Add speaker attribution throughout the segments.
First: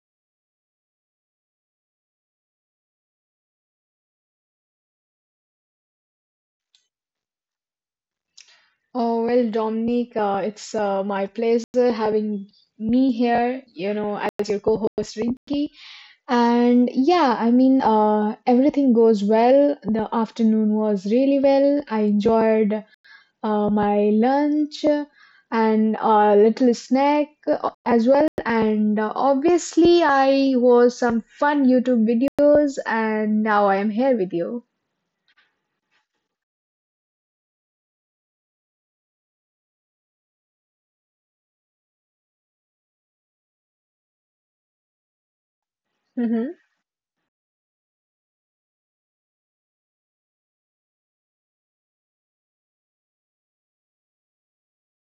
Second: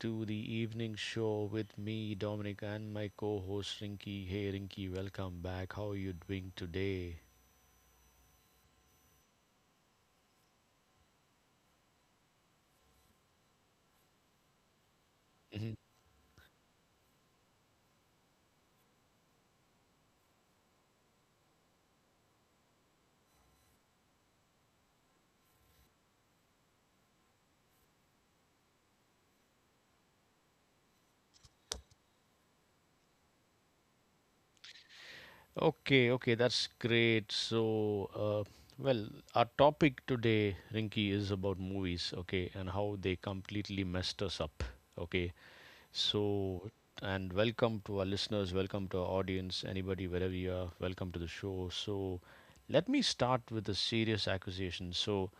Speaker 1: to the evening show with me, Dominic, and my co host, Rinky. Hey, Rinky, welcome back. How are you doing today?
Speaker 2: Oh, well, Dominique, it's my pleasure having me here, as your co-host Rinki.
Speaker 1: Mhm.
Speaker 2: And yeah, I mean, everything goes well. The afternoon was really well. I enjoyed my lunch and a little snack as well. And obviously, I watched some fun YouTube videos, and now I am here with you.
Speaker 1: Okay, okay, that's great. Uh, well, our topic today, Rinky, is about movies, okay, and how they completely messed us up, okay.
Speaker 2: Mm-hmm.
Speaker 1: So, and welcome to our listeners, welcome to our audience, anybody, wherever you are, welcome to the show. So, let me start with a serious accusation. So,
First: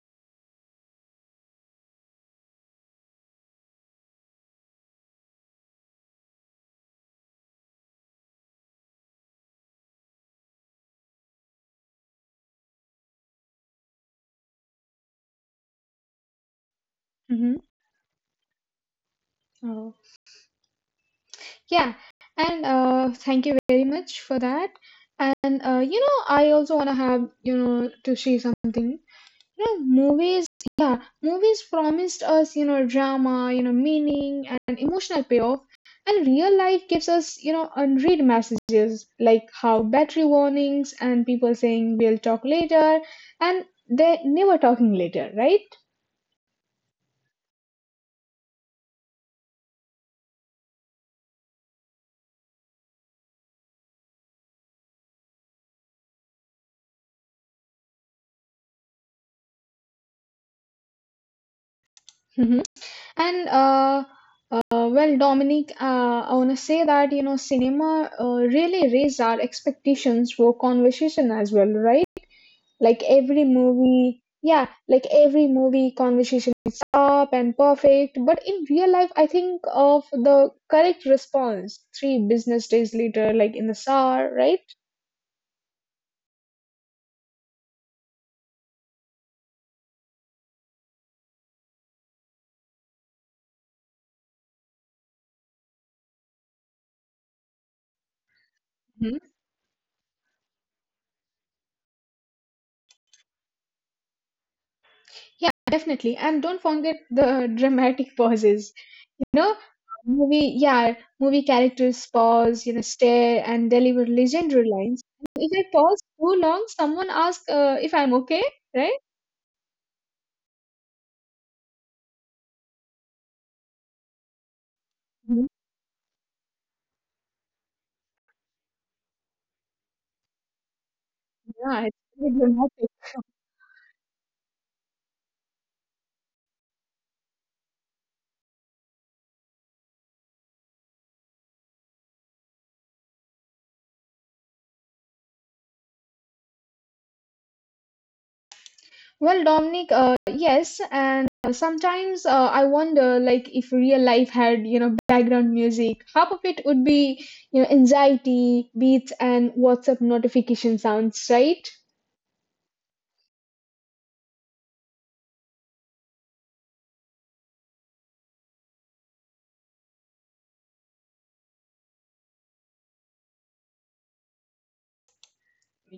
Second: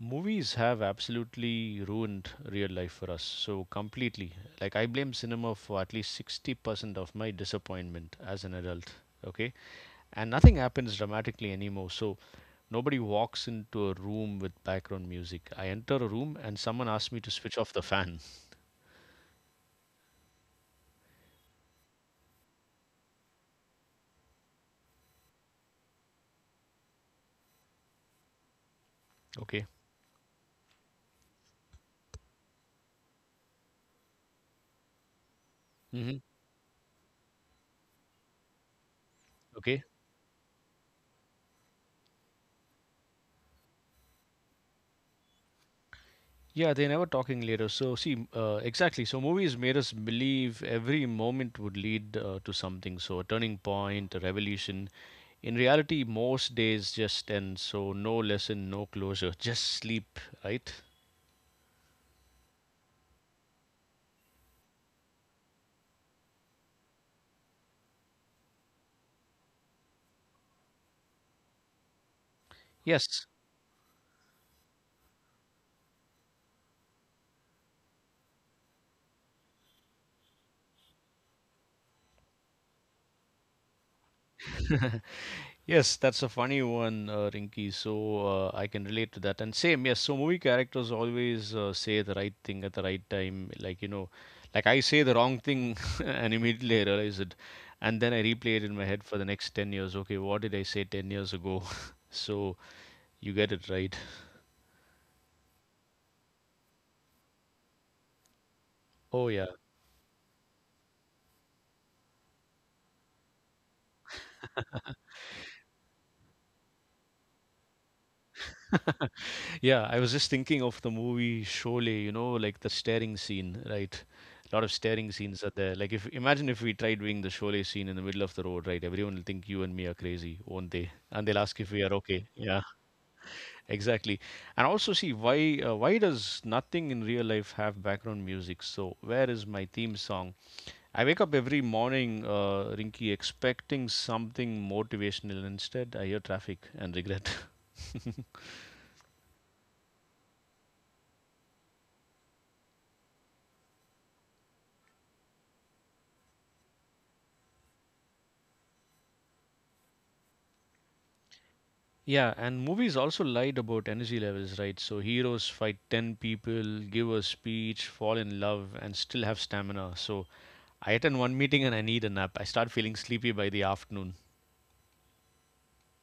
Speaker 1: movies have absolutely ruined real life for us. So, completely. Like, I blame cinema for at least 60% of my disappointment as an adult. Okay. And nothing happens dramatically anymore. So, nobody walks into a room with background music. I enter a room and someone asks me to
Speaker 2: Mm-hmm.
Speaker 1: switch off the fan.
Speaker 2: Yeah, and thank you very much for that. And you know, I also wanna have to say something. You
Speaker 1: Okay.
Speaker 2: know, movies. Yeah, movies promised us drama, meaning and emotional payoff.
Speaker 1: Mm-hmm.
Speaker 2: And real life gives us unread messages like
Speaker 1: Okay.
Speaker 2: how battery warnings and people saying we'll talk later, and they're never talking later, right?
Speaker 1: Yeah, they are never talking later. So see, exactly. So movies made us believe every moment would lead to something. So a turning point, a revolution. In reality, most days just end. So no lesson, no closure, just sleep, right?
Speaker 2: And well, Dominic, I want to say that, you know, cinema really raised our expectations for conversation as well, right?
Speaker 1: Yes.
Speaker 2: Like every movie conversation is up and perfect. But in real life, I think of the correct response three business days later, like in the SAR, right?
Speaker 1: Yes, that's a funny one, Rinky. So I can relate to that. And same, yes. So movie characters always say the right thing at the right time. Like you know, like I say the wrong thing, and immediately I realize it, and then I replay it in my head for
Speaker 2: Mhm.
Speaker 1: the next 10 years. Okay, what did I say 10 years ago? So you get it right.
Speaker 2: Yeah, definitely. And don't forget the dramatic pauses.
Speaker 1: Oh
Speaker 2: You
Speaker 1: yeah.
Speaker 2: know, movie, yeah, movie characters pause, you know, stare and deliver legendary lines. If I pause too long, someone asks if I'm okay, right?
Speaker 1: Yeah, I was just thinking of the movie Sholay, you know, like the staring scene, right? A lot of staring scenes
Speaker 2: Mhm.
Speaker 1: are there. Like if imagine if we try doing the Sholay scene in the middle of the road, right? Everyone will think you and me are crazy, won't they? And they'll ask if we
Speaker 2: Yeah,
Speaker 1: are
Speaker 2: it's
Speaker 1: okay.
Speaker 2: very
Speaker 1: Yeah,
Speaker 2: dramatic.
Speaker 1: exactly. And also see why does nothing in real life have background music? So where is my theme song? I wake up every morning, Rinky, expecting something motivational. Instead, I hear traffic and regret.
Speaker 2: Well, Dominic, yes, and sometimes I wonder, like, if real life had, you know, background music, half of it would be, you know, anxiety, beats, and WhatsApp notification sounds, right?
Speaker 1: Yeah, and movies also lied about energy levels, right? So heroes fight 10 people, give a speech, fall in love, and still have stamina. So I attend one meeting and I need a nap. I start feeling sleepy by the afternoon.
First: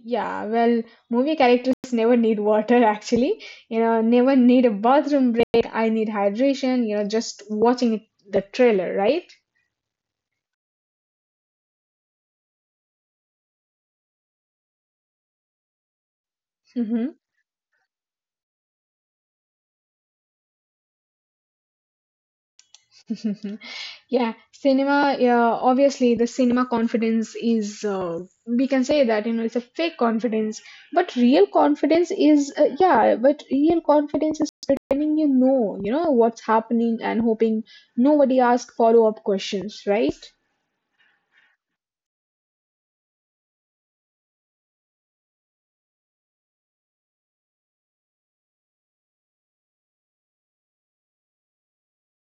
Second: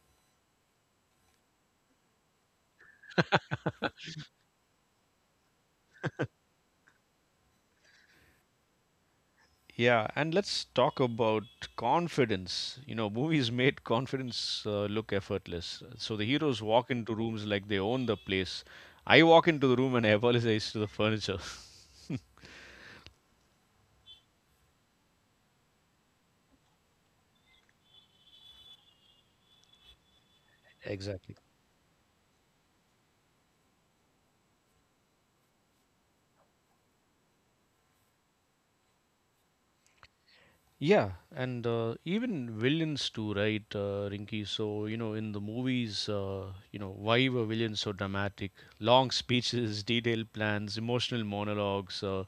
Speaker 2: Yeah, well, movie characters never need water actually. You know, never need a bathroom break. I need hydration, you know, just watching it, the trailer, right?
Speaker 1: Yeah, and let's talk about confidence. You know, movies made confidence look effortless. So the heroes walk
Speaker 2: Hmm.
Speaker 1: into rooms like they own the place. I walk into the room and I apologize to the furniture.
Speaker 2: Yeah, obviously the cinema confidence is, we can say that, you know, it's a fake confidence, but
Speaker 1: Exactly.
Speaker 2: real confidence is, but real confidence is pretending you know what's happening and hoping nobody asks follow-up questions, right?
Speaker 1: Yeah, and even villains too, right, Rinky? So, you know, in the movies, you know, why were villains so dramatic? Long speeches, detailed plans, emotional monologues,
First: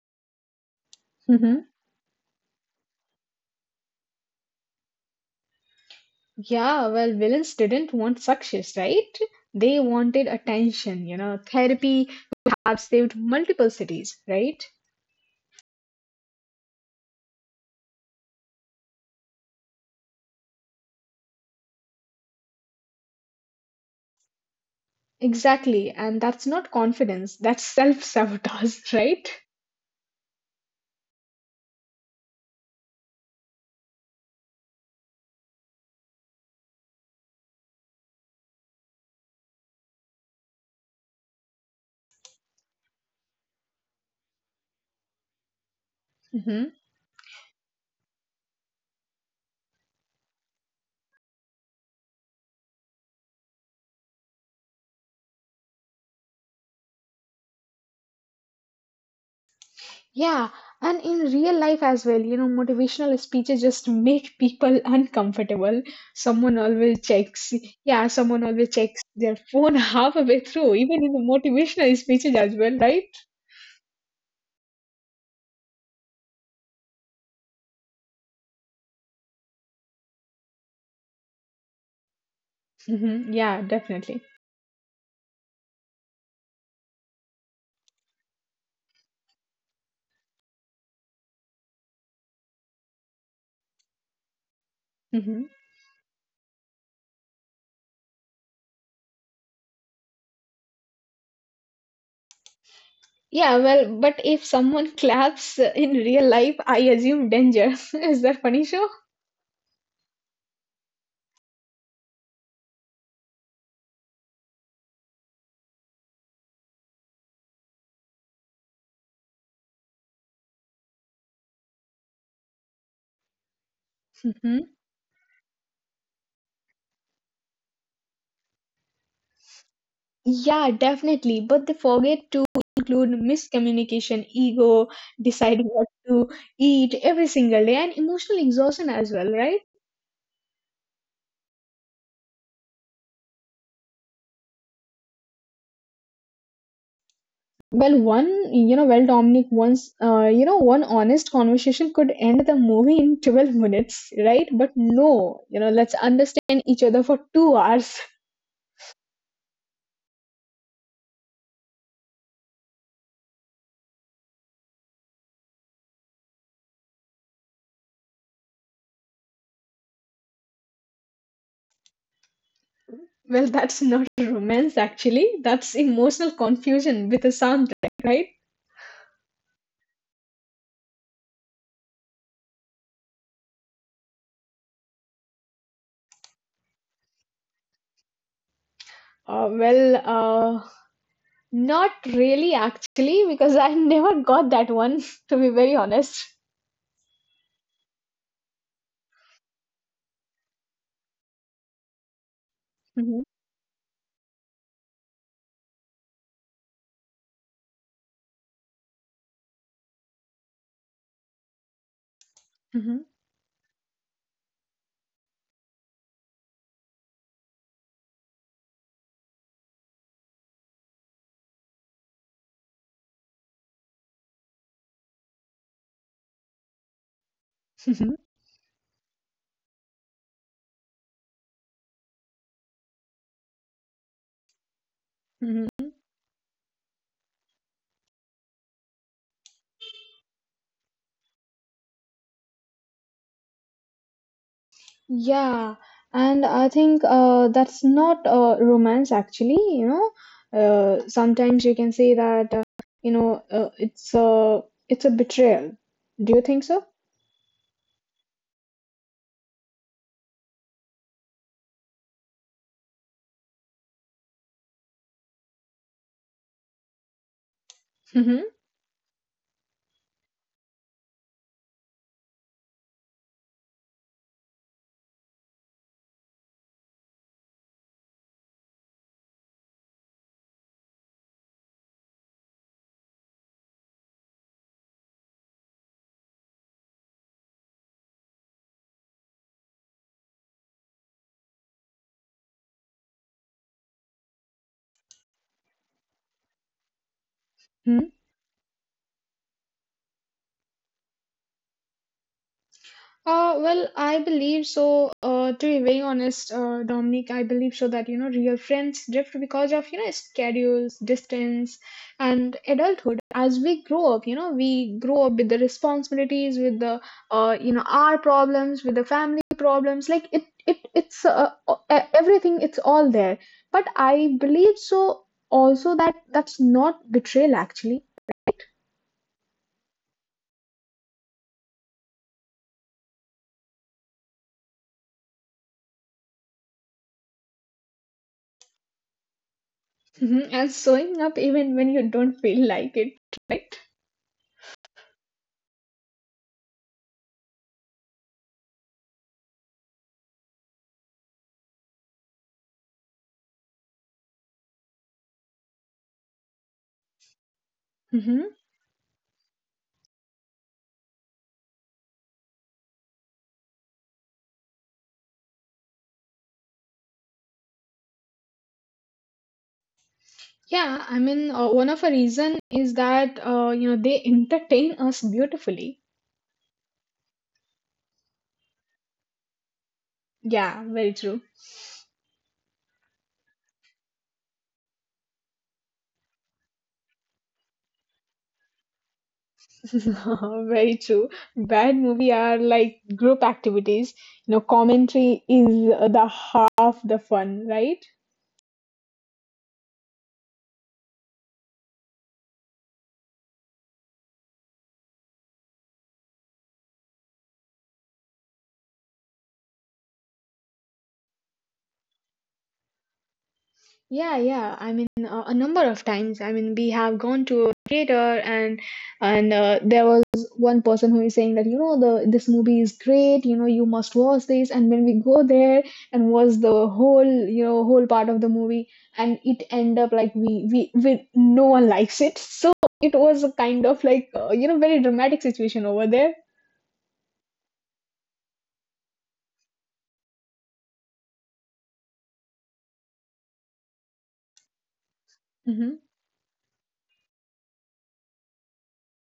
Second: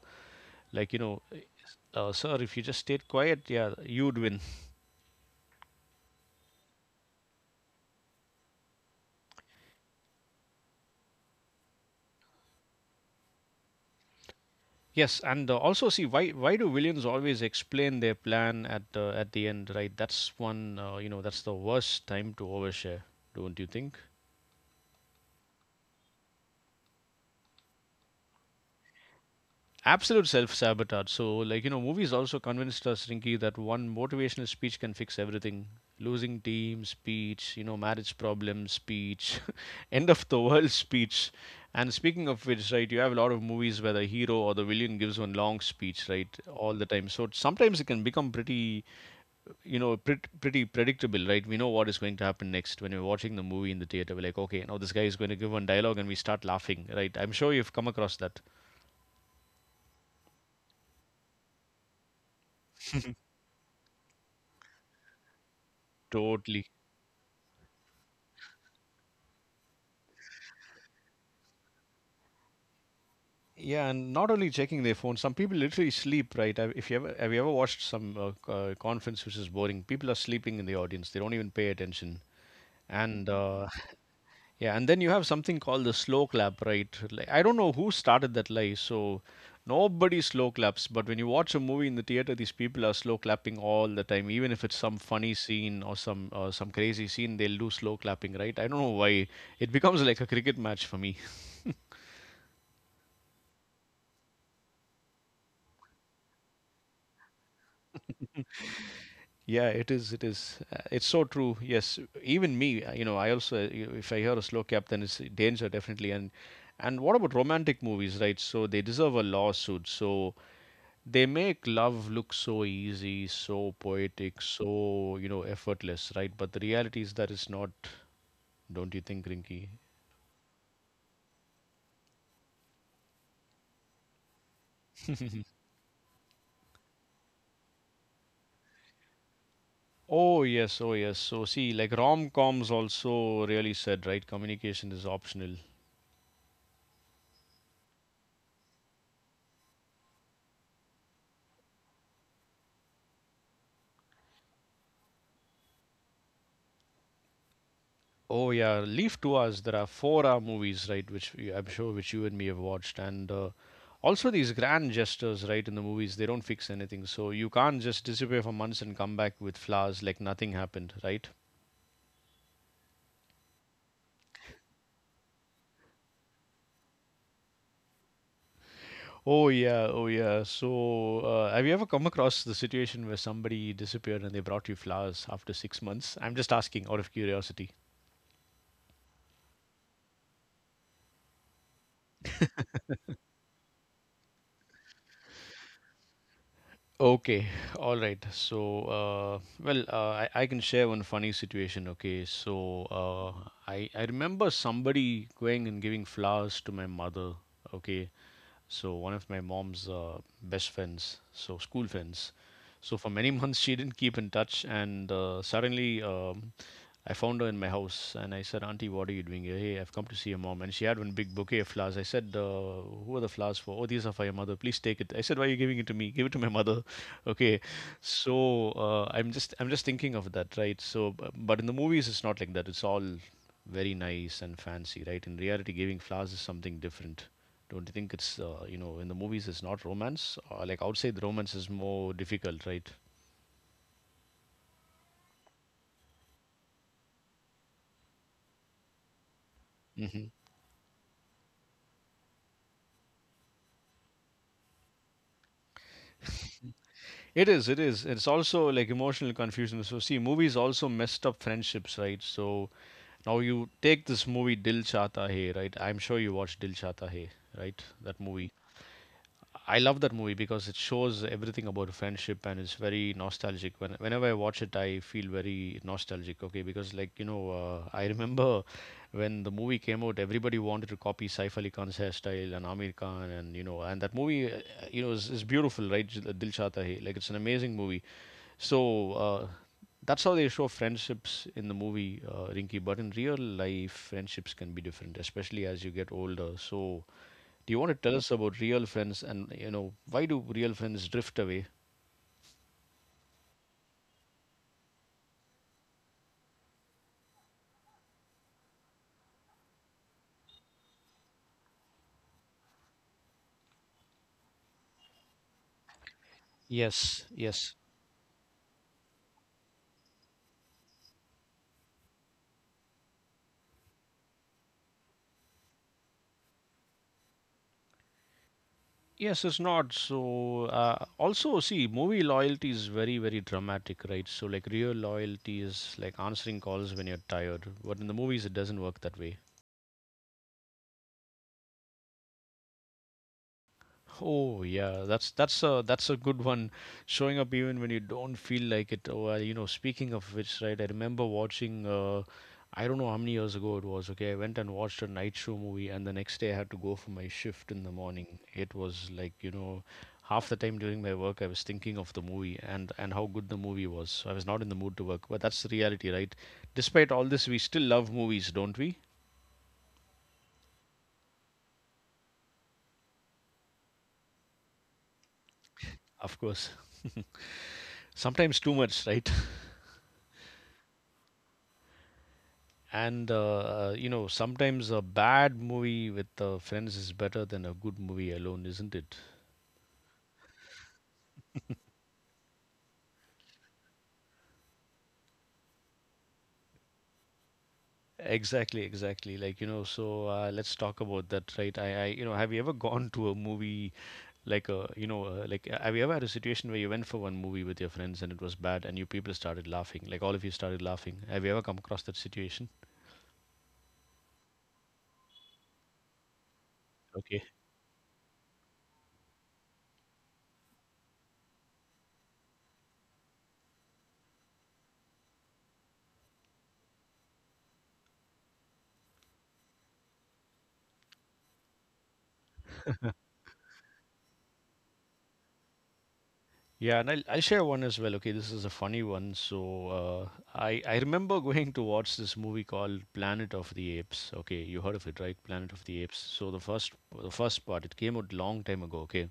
Speaker 1: like, you know, sir, if you just stayed quiet, yeah, you'd win.
Speaker 2: Yeah, well, villains didn't want success, right? They wanted attention, you know. Therapy have saved multiple cities, right?
Speaker 1: Yes, and also see why do villains always explain their plan at the end, right? That's one, that's the worst time to overshare, don't you think?
Speaker 2: Exactly, and that's not confidence, that's self-sabotage, right?
Speaker 1: Absolute self sabotage. So, like, you know, movies also convinced us, Rinky, that one motivational speech can fix everything. Losing team speech, you know, marriage problems speech, end of the world speech. And speaking of which, right, you have a lot of movies where the hero or the villain gives one long speech, right,
Speaker 2: Hmm.
Speaker 1: all the time. So sometimes it can become pretty, you know, pretty predictable, right? We know what is going to happen next when we're watching the movie in the theater. We're like, okay, now this guy is going to give one dialogue and we start laughing, right? I'm sure you've come across that.
Speaker 2: Yeah, and in real life as well, you know, motivational speeches just make people uncomfortable. Someone
Speaker 1: Totally.
Speaker 2: always checks, yeah, someone always checks their phone halfway through, even in the motivational speeches as well, right?
Speaker 1: Yeah, and not only checking their phone, some people literally sleep, right? Have- If you ever have you ever watched some conference which is boring, people are sleeping in the audience. They don't even pay attention. And
Speaker 2: Hmm. Yeah, definitely.
Speaker 1: yeah, and then you have something called the slow clap, right? Like, I don't know who started that lie, so nobody slow claps. But when you watch a movie in the theater, these people are slow clapping all the time. Even if it's some funny
Speaker 2: Hmm.
Speaker 1: scene or some crazy scene, they'll do slow clapping, right? I don't know why. It becomes like a cricket match for me.
Speaker 2: Yeah, well, but if someone claps in real life, I assume danger. Is that funny show?
Speaker 1: Yeah, it is. It is. It's so true. Yes, even me. You know, I also if I hear a slow cap, then it's danger definitely. And what about romantic movies, right? So they deserve a lawsuit. So they make love look so easy, so poetic,
Speaker 2: Hmm.
Speaker 1: so you know effortless, right? But the reality is that it's not. Don't you think, Rinky?
Speaker 2: Yeah, definitely. But they forget to include miscommunication, ego, deciding what to eat every single day, and emotional exhaustion as well, right?
Speaker 1: Oh yes, oh yes. So see, like rom coms also really said, right? Communication is optional.
Speaker 2: Well, Dominic, once, one honest conversation could end the movie in 12 minutes, right? But no, you know, let's understand each other for 2 hours.
Speaker 1: Oh yeah, Leave to Us. There are four-hour movies, right? Which I'm sure which you and me have watched, and also these grand gestures, right? In the movies, they don't fix anything, so you can't just disappear for months and come back with flowers like nothing happened, right?
Speaker 2: Well, that's not romance actually. That's emotional confusion with a soundtrack, right?
Speaker 1: Oh yeah, oh yeah. So have you ever come across the situation where somebody disappeared and they brought you flowers after 6 months? I'm just asking out of curiosity.
Speaker 2: Uh, well, uh, not really actually, because I never got that one, to be very honest.
Speaker 1: Okay, all right. So, I can share one funny situation. Okay, so
Speaker 2: Mhm,
Speaker 1: uh, I I remember somebody going and giving flowers to my mother. Okay, so one of my mom's best friends, so school friends. So
Speaker 2: mhm,
Speaker 1: for many months she didn't keep in touch, and suddenly I found her in my house, and I said, "Auntie, what are you doing here?" Hey, I've come to see your mom, and she had one big bouquet of flowers. I said, "Who are the flowers for?" Oh, these are for your mother. Please take it. I said, "Why are you giving it to me? Give it to my mother." Okay,
Speaker 2: mhm,
Speaker 1: so I'm just thinking of that, right? So, but in the movies it's not like that. It's all very nice and fancy, right? In reality,
Speaker 2: mhm.
Speaker 1: giving flowers is something different. Don't you think it's you know in the movies it's not romance? Like outside the romance is more difficult, right?
Speaker 2: Yeah, and I think that's not romance actually, you know.
Speaker 1: hmm
Speaker 2: Sometimes you can say that you know uh, it's a it's a betrayal. Do you think so?
Speaker 1: It is, it is. It's also like emotional confusion. So see, movies also messed up friendships, right? So now you take this movie Dil Chahta Hai, right? I'm sure you watched Dil Chahta Hai, right? That movie. I love that movie because it shows everything about friendship and it's very nostalgic. Whenever I watch it, I feel very nostalgic. Okay, because like you know, I remember when the movie came out, everybody wanted to copy Saif Ali Khan's hairstyle and Amir Khan, and you know, and that movie, is beautiful, right? Dil Chahta Hai, like it's an amazing movie. So. Uh, that's how they show friendships in the movie, Rinky. But in real life, friendships can be different, especially as you get older. So, do you want to tell
Speaker 2: Mhm.
Speaker 1: us about real friends and you know why do real friends drift away?
Speaker 2: Well, I believe so. To be very honest, Dominic, I believe so that you know real friends drift because of you know schedules, distance, and adulthood. As we grow up, you know, we grow up with the responsibilities, with the
Speaker 1: Yes,
Speaker 2: you
Speaker 1: yes.
Speaker 2: know, our problems, with the family problems. Like it's everything. It's all there. But I believe so also that that's not betrayal actually.
Speaker 1: Yes, it's not. So also see, movie loyalty is very dramatic, right? So like real loyalty is like answering calls when you're tired, but in the movies it doesn't work that way.
Speaker 2: Mhm, and showing up even when you don't feel like it, right?
Speaker 1: Oh yeah, that's a good one. Showing up even when you don't feel like it. Oh, you know, speaking of which, right? I remember watching. I don't know how many years ago it was. Okay, I went and watched a night show movie, and the next day I had to go for my shift in the morning.
Speaker 2: Mm-hmm.
Speaker 1: It was like you know, half the time during my work I was thinking of the movie and how good the movie was. So I was not in the mood to work, but that's the reality, right? Despite all this, we still love movies, don't we?
Speaker 2: Yeah, I mean, one of a reason is that you know they entertain us beautifully.
Speaker 1: Of course. Sometimes too much, right?
Speaker 2: Yeah, very true.
Speaker 1: And you know, sometimes a bad movie with friends is better than a good movie alone, isn't it?
Speaker 2: Very true. Bad movie are like group activities. You know, commentary is the half the fun, right?
Speaker 1: Exactly, exactly. Like you know, so let's talk about that, right? You know, have you ever gone to a movie like, have you ever had a situation where you went for one movie with your friends and it was bad and you people started laughing, like all of you started laughing? Have you ever come across that situation?
Speaker 2: Yeah, yeah. I mean, a number of times. I mean, we have gone to a theater and there was one person who is saying that you know the this movie is great. You know, you must watch this. And when we go there and watch the whole whole part of the movie, and it end up like we no one likes it. So it was a kind of like you know very dramatic situation over there.
Speaker 1: Yeah, and I'll share one as well. Okay, this is a funny one. So uh, I remember going to watch this movie called Planet of the Apes. Okay, you heard of it, right? Planet of
Speaker 2: Hmm.
Speaker 1: the Apes. So the first part it came out long time ago. Okay,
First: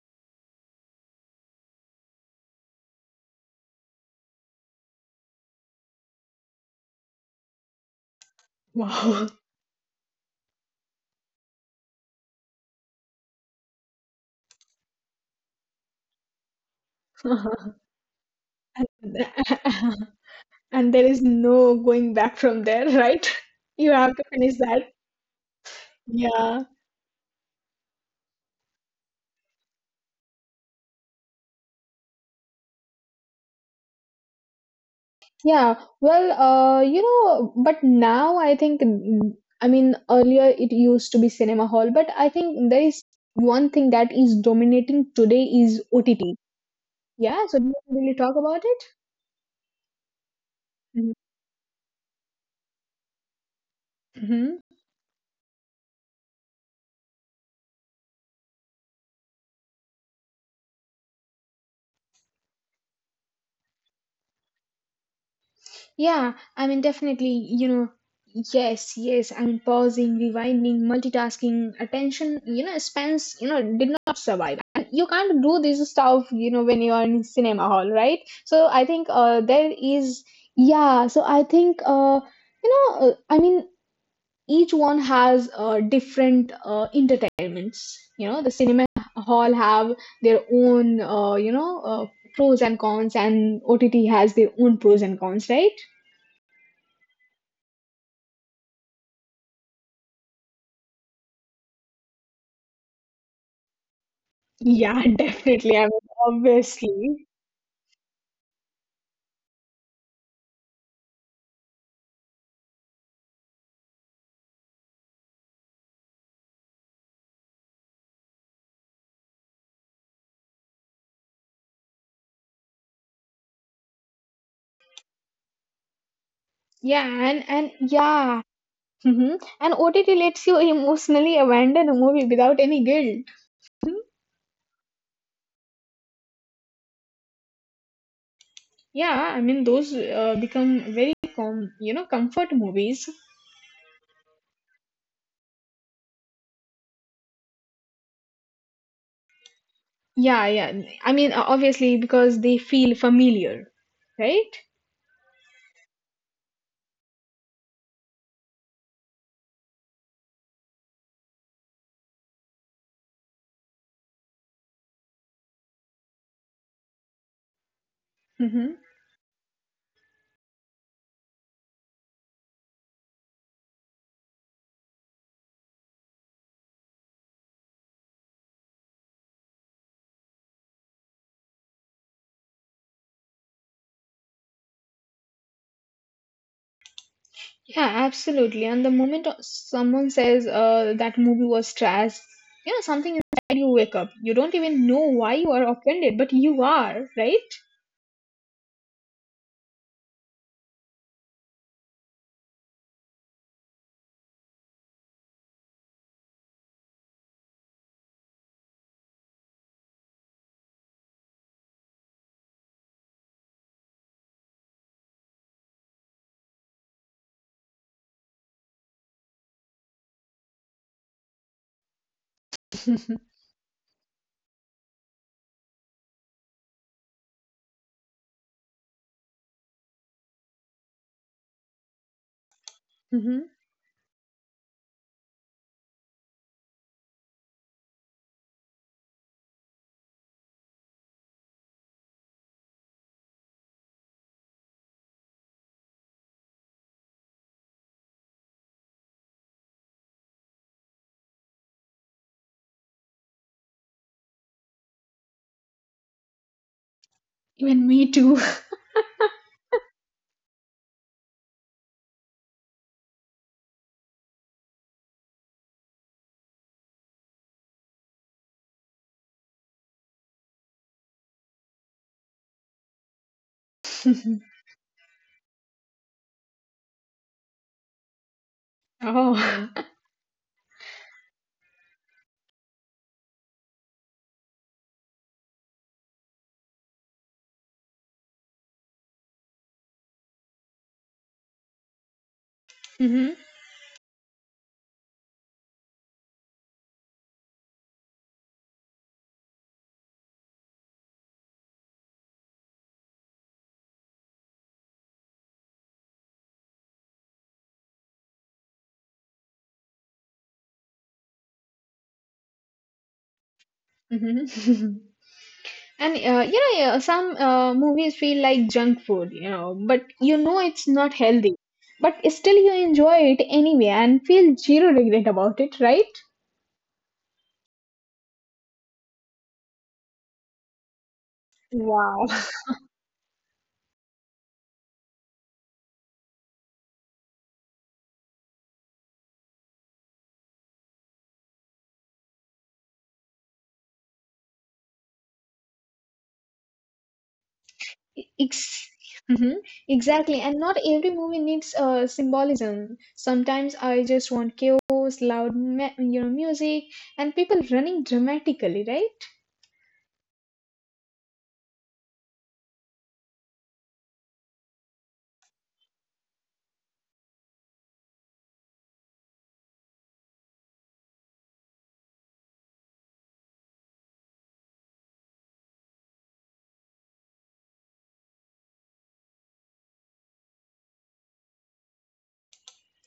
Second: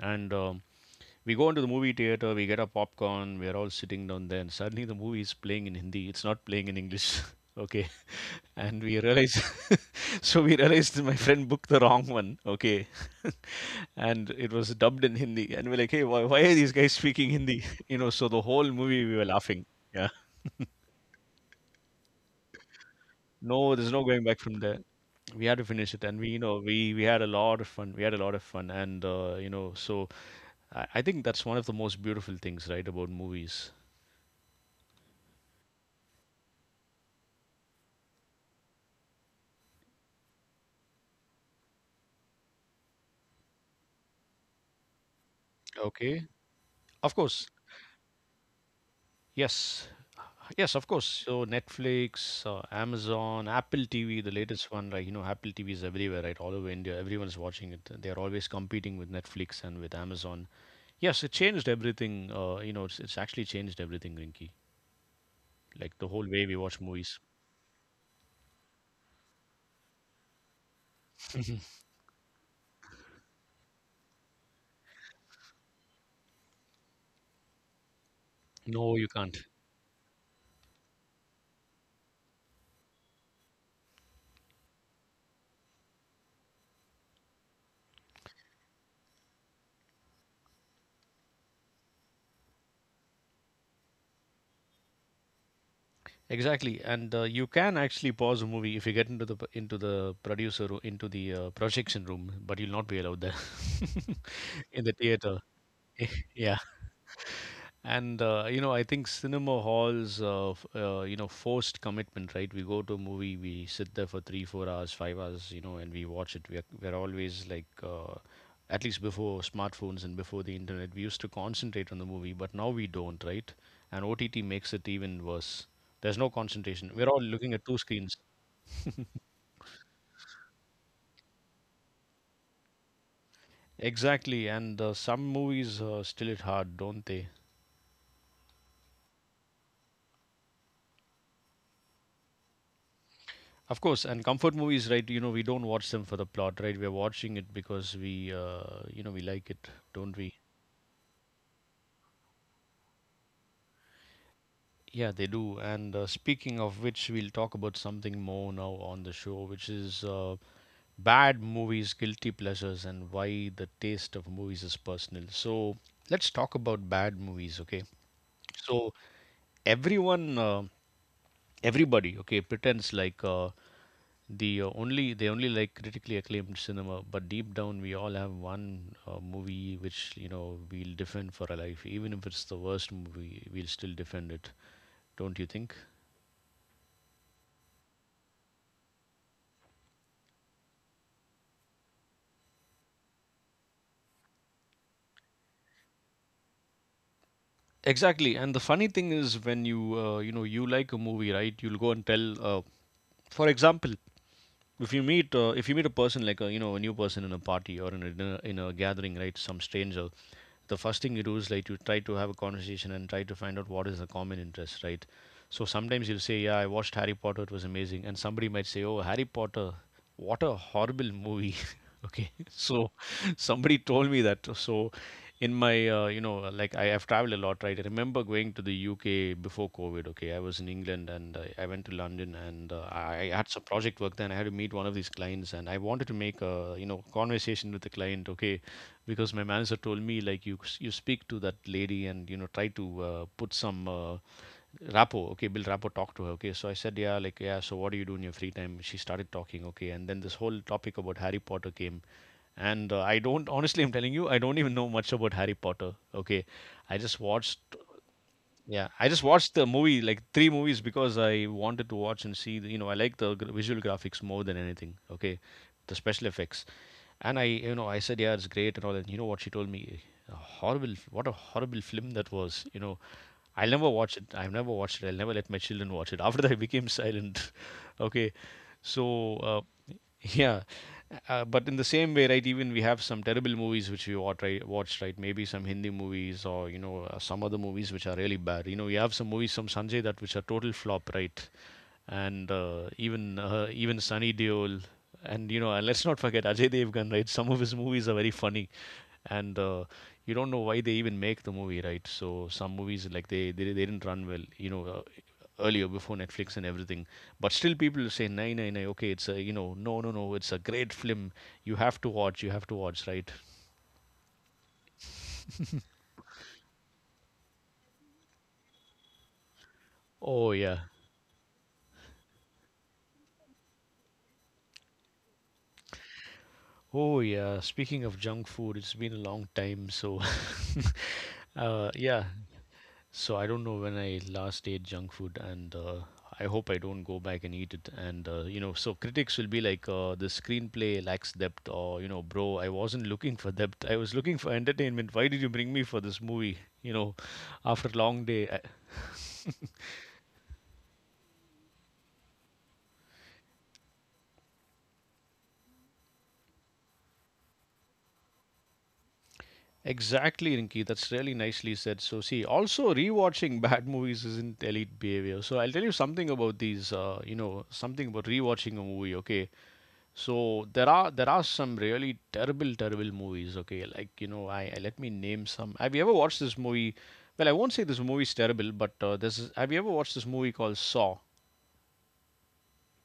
Speaker 1: and we go into the movie theater, we get our popcorn, we're all sitting down there, and suddenly the movie is playing in Hindi. It's not playing in English. Okay. And we
Speaker 2: Wow.
Speaker 1: realize, we realized that my friend booked the wrong one. Okay. And it was dubbed in Hindi. And we're like, hey, why are these guys speaking Hindi? So the whole movie we were laughing. Yeah.
Speaker 2: And there is no going back from there, right?
Speaker 1: No, there's
Speaker 2: You
Speaker 1: no
Speaker 2: have
Speaker 1: going
Speaker 2: to
Speaker 1: back from
Speaker 2: finish
Speaker 1: there.
Speaker 2: that.
Speaker 1: We had to finish it, and we, you know,
Speaker 2: Yeah.
Speaker 1: we had a lot of fun. We had a lot of fun, and so I think that's one of the most beautiful things, right, about movies.
Speaker 2: Yeah, well, you know, but now I think, I mean, earlier it used to be cinema hall, but I think there is one thing that is dominating today is
Speaker 1: Okay.
Speaker 2: OTT.
Speaker 1: Of course,
Speaker 2: Yeah, so do you want to really talk about
Speaker 1: yes, yes, of course.
Speaker 2: it?
Speaker 1: So Netflix, Amazon, Apple TV, the
Speaker 2: Mhm.
Speaker 1: latest one, like you know, Apple TV is everywhere, right? All over India, everyone's watching it. They are always competing with Netflix and with Amazon. Yes, it changed everything. It's actually changed everything, Rinky. Like the whole
Speaker 2: Yeah,
Speaker 1: way we
Speaker 2: I
Speaker 1: watch
Speaker 2: mean,
Speaker 1: movies.
Speaker 2: definitely, you know, yes, yes. I mean, pausing, rewinding, multitasking, attention, you know, spans, you know, did not survive. And you can't do this stuff, you know, when you are in cinema hall, right? So I
Speaker 1: No,
Speaker 2: think
Speaker 1: you
Speaker 2: uh,
Speaker 1: can't.
Speaker 2: there is, yeah, so I think, I mean, each one has different entertainments. You know, the cinema hall have their own, pros and cons, and OTT has their own pros and cons, right?
Speaker 1: Exactly, and you can actually pause a movie if you get into the into the into the projection room, but you'll not be allowed there
Speaker 2: Yeah,
Speaker 1: in the theater.
Speaker 2: definitely. I mean,
Speaker 1: Yeah.
Speaker 2: obviously.
Speaker 1: I think cinema halls, forced commitment, right? We go to a movie, we sit there for three, 4 hours, 5 hours, you know, and we watch it. We're always like, at least before smartphones and before the internet, we used to concentrate on the movie, but now we don't, right? And OTT makes it even worse. There's no concentration.
Speaker 2: Yeah,
Speaker 1: We're all looking at
Speaker 2: and
Speaker 1: two screens.
Speaker 2: yeah. Hmm. And OTT lets you emotionally abandon a movie without any guilt. Mhm.
Speaker 1: Exactly, and some movies still hit hard, don't they?
Speaker 2: Yeah, I mean those become very com you know comfort movies.
Speaker 1: Of course, and comfort movies, right? We don't watch them for the plot, right? We're watching it because we like it, don't we?
Speaker 2: Yeah, yeah. I mean obviously because they feel familiar, right?
Speaker 1: Yeah, they do. And speaking of which, we'll talk about something more now on the show, which is bad movies, guilty pleasures, and why the taste of movies is personal. So let's talk about bad movies, okay?
Speaker 2: Hmm.
Speaker 1: So everyone, uh, everybody, okay, pretends like they only like critically acclaimed cinema, but deep down we all have one movie which, you know, we'll defend for our life. Even if it's the worst movie, we'll still defend it, don't you think?
Speaker 2: Yeah, absolutely. And the moment someone says that movie was trash, you know something inside you wake up. You don't even know why you are offended, but you are, right?
Speaker 1: Exactly, and the funny thing is, when you you know you like a movie, right, you'll go and tell, for example, if you meet a person, like a, you know, a new person, in a party or in a dinner, in a gathering, right, some stranger, the first thing you do is like you try to have a conversation and try to find out what is the common interest, right? So sometimes you'll say, yeah, I watched Harry Potter, it was amazing. And somebody might say, oh, Harry Potter, what a horrible movie. Okay. So somebody told me that. So in my, I have traveled a lot, right? I remember going to the UK before COVID. Okay, I was in England, and I went to London, and I had some project work, and I had to meet one of these clients, and I wanted to make a, you know, conversation with the client, okay, because my manager told me, like, you speak to that lady and, you know, try to, put some rapport, okay, build rapport, talk to her, okay. So I said, yeah, like, yeah. So what do you do in your free time? She started talking, okay, and then this whole topic about Harry Potter came, and I don't, honestly, I'm telling you, I don't even know much about Harry Potter, okay. I just watched,
Speaker 2: Even me too.
Speaker 1: yeah, I just watched the movie, like, three movies, because I wanted to watch and see. The, you know, I like the visual graphics more than anything. Okay, the special effects, and I, you know, I said, yeah, it's great and all that. You know what she told me? A horrible, what a horrible film that was. You know, I'll never watch it. I've never watched it. I'll never let my children watch it. After that, I became silent. Okay, so
Speaker 2: Oh.
Speaker 1: yeah, but in the same way, right? Even we have some terrible movies which we watch, right? Watch, right? Maybe some Hindi movies or, you know, some other movies which are really bad. You know, we have some movies from Sanjay that which are total flop, right? And
Speaker 2: Hmm.
Speaker 1: even Sunny Deol, and, you know, and let's not forget Ajay Devgan, right? Some of his movies are very funny, and you don't know why they even make the movie, right? So some movies, like, they didn't run well, you know, earlier, before Netflix and everything, but still people say, nine nine nine, okay, it's a, you know, no, no, no, it's a great film, you have to watch, you have to watch, right?
Speaker 2: Hmm. And you know, yeah, some movies feel like junk food, you know, but you
Speaker 1: Oh
Speaker 2: know
Speaker 1: yeah.
Speaker 2: it's not healthy. But still, you enjoy it anyway and feel zero regret about it, right?
Speaker 1: Oh yeah, speaking of junk food, it's been a long time, so
Speaker 2: Wow.
Speaker 1: yeah, so I don't know when I last ate junk food, and I hope I don't go back and eat it. And, you know, so critics will be like, "The screenplay lacks depth," or, you know, "Bro, I wasn't looking for depth. I was looking for entertainment. Why did you bring me for this movie?" You know, after a long day. I-
Speaker 2: Ex- Mhm. Exactly. And not every movie needs symbolism. Sometimes I just want chaos, loud, you know, music, and people running dramatically, right?
Speaker 1: exactly, Rinki. That's really nicely said. So see, also rewatching bad movies isn't elite behavior. So I'll tell you something about these. You know, something about rewatching a movie. Okay. So there are some really terrible, terrible movies. Okay, like, you know, I let me name some. Have you ever watched this movie? Well, I won't say this movie is terrible, but this is. Have you ever watched this movie called Saw?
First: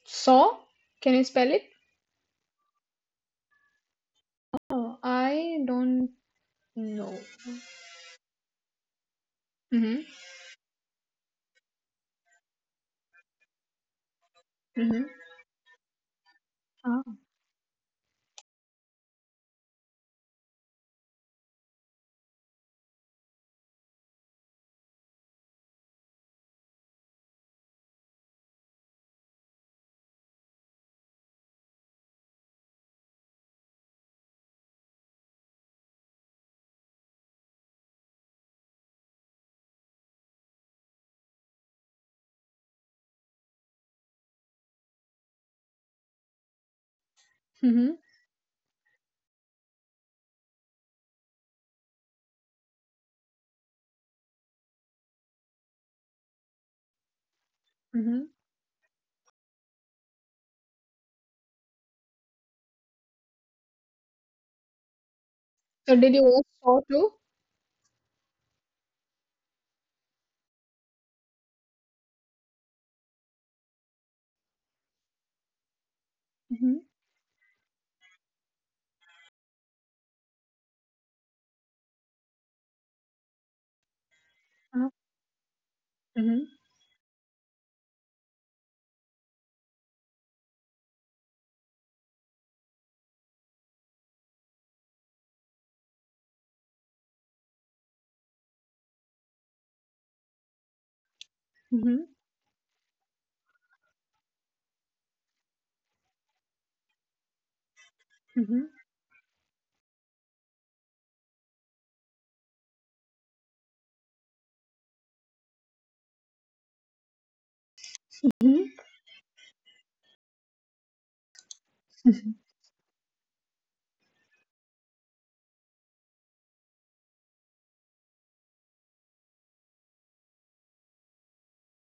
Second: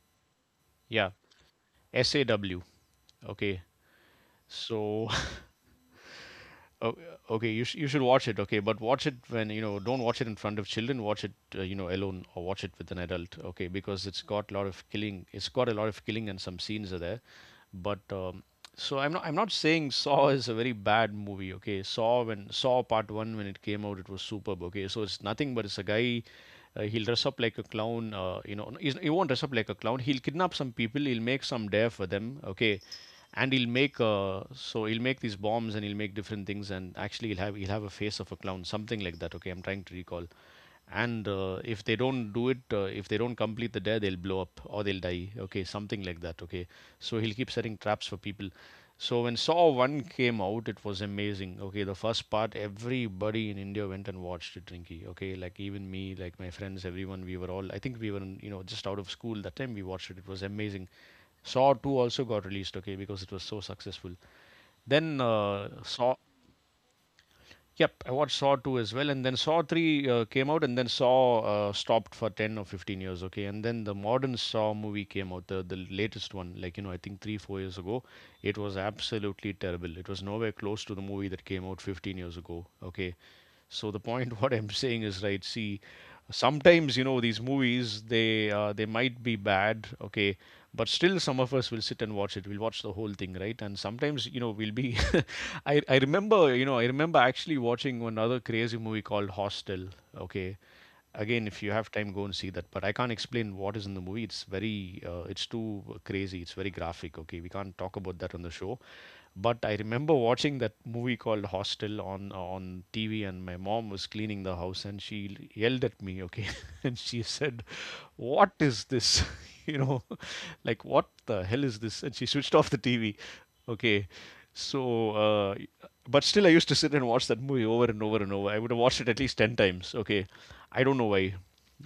Speaker 2: So,
Speaker 1: Yeah,
Speaker 2: can you spell it?
Speaker 1: Saw. Okay,
Speaker 2: Oh,
Speaker 1: so
Speaker 2: I don't
Speaker 1: o-
Speaker 2: know.
Speaker 1: okay, you should watch it. Okay, but watch it when you know.
Speaker 2: Mm-hmm.
Speaker 1: Don't watch it in front of children. Watch it you know, alone, or watch it with an adult. Okay, because it's got a lot of
Speaker 2: Mm-hmm.
Speaker 1: killing. It's got a lot of killing and some scenes are
Speaker 2: Ah.
Speaker 1: there, but so I'm not saying Saw is a very bad movie. Okay, Saw, when Saw Part One, when it came out, it was superb. Okay, so it's nothing, but it's a guy. He'll dress up like a clown. No, he won't dress up like a clown. He'll kidnap some people. He'll make some dare for them. Okay, and he'll make, he'll make these bombs and he'll make different things. And actually, he'll have a face of a clown, something like that. Okay, I'm trying to recall, and if they don't complete the dare, they'll blow up or they'll die, okay, something like that, okay. So he'll keep setting
Speaker 2: Mm-hmm.
Speaker 1: traps for people. So when Saw 1 came out, it was amazing. Okay, the first part, everybody in India went and watched it, Rinky. Okay, like, even me, like my friends, everyone, we were all, I think we were
Speaker 2: Mm-hmm.
Speaker 1: in, you know, just out of school that time, we watched it, it was amazing. Saw 2 also got released, okay, because it was so successful. Then
Speaker 2: So
Speaker 1: Saw,
Speaker 2: did you watch Saw too?
Speaker 1: yep, I watched Saw 2 as well, and then Saw 3 came out, and then Saw stopped for 10 or 15 years, okay? And then the modern Saw movie came out, the latest one, like,
Speaker 2: Mm-hmm.
Speaker 1: you know, I think three, 4 years ago. It was absolutely terrible. It was nowhere close to the movie that came out 15 years ago, okay? So the point what I'm
Speaker 2: Ah.
Speaker 1: saying is, right. See,
Speaker 2: Mm-hmm.
Speaker 1: sometimes you know these movies they might be bad, okay, but still some of us will sit and watch it, we'll watch the whole thing, right? And sometimes you know we'll be I remember, you know, I remember actually watching another crazy movie called Hostel. Okay, again, if you have
Speaker 2: Mm-hmm.
Speaker 1: time go and see that, but I can't explain what is in the movie. It's very it's too crazy, it's very graphic. Okay, we can't talk about that on the show,
Speaker 2: Mm-hmm.
Speaker 1: but I remember watching that movie called Hostel on TV, and my mom was cleaning the house, and she yelled at me, okay, and she said, "What
Speaker 2: Mm-hmm.
Speaker 1: is this? you know, like what the hell is this?" And she switched off the TV, okay. So, but still, I used to sit and watch that movie over and over and over. I would have watched it at least ten times, okay. I don't know why.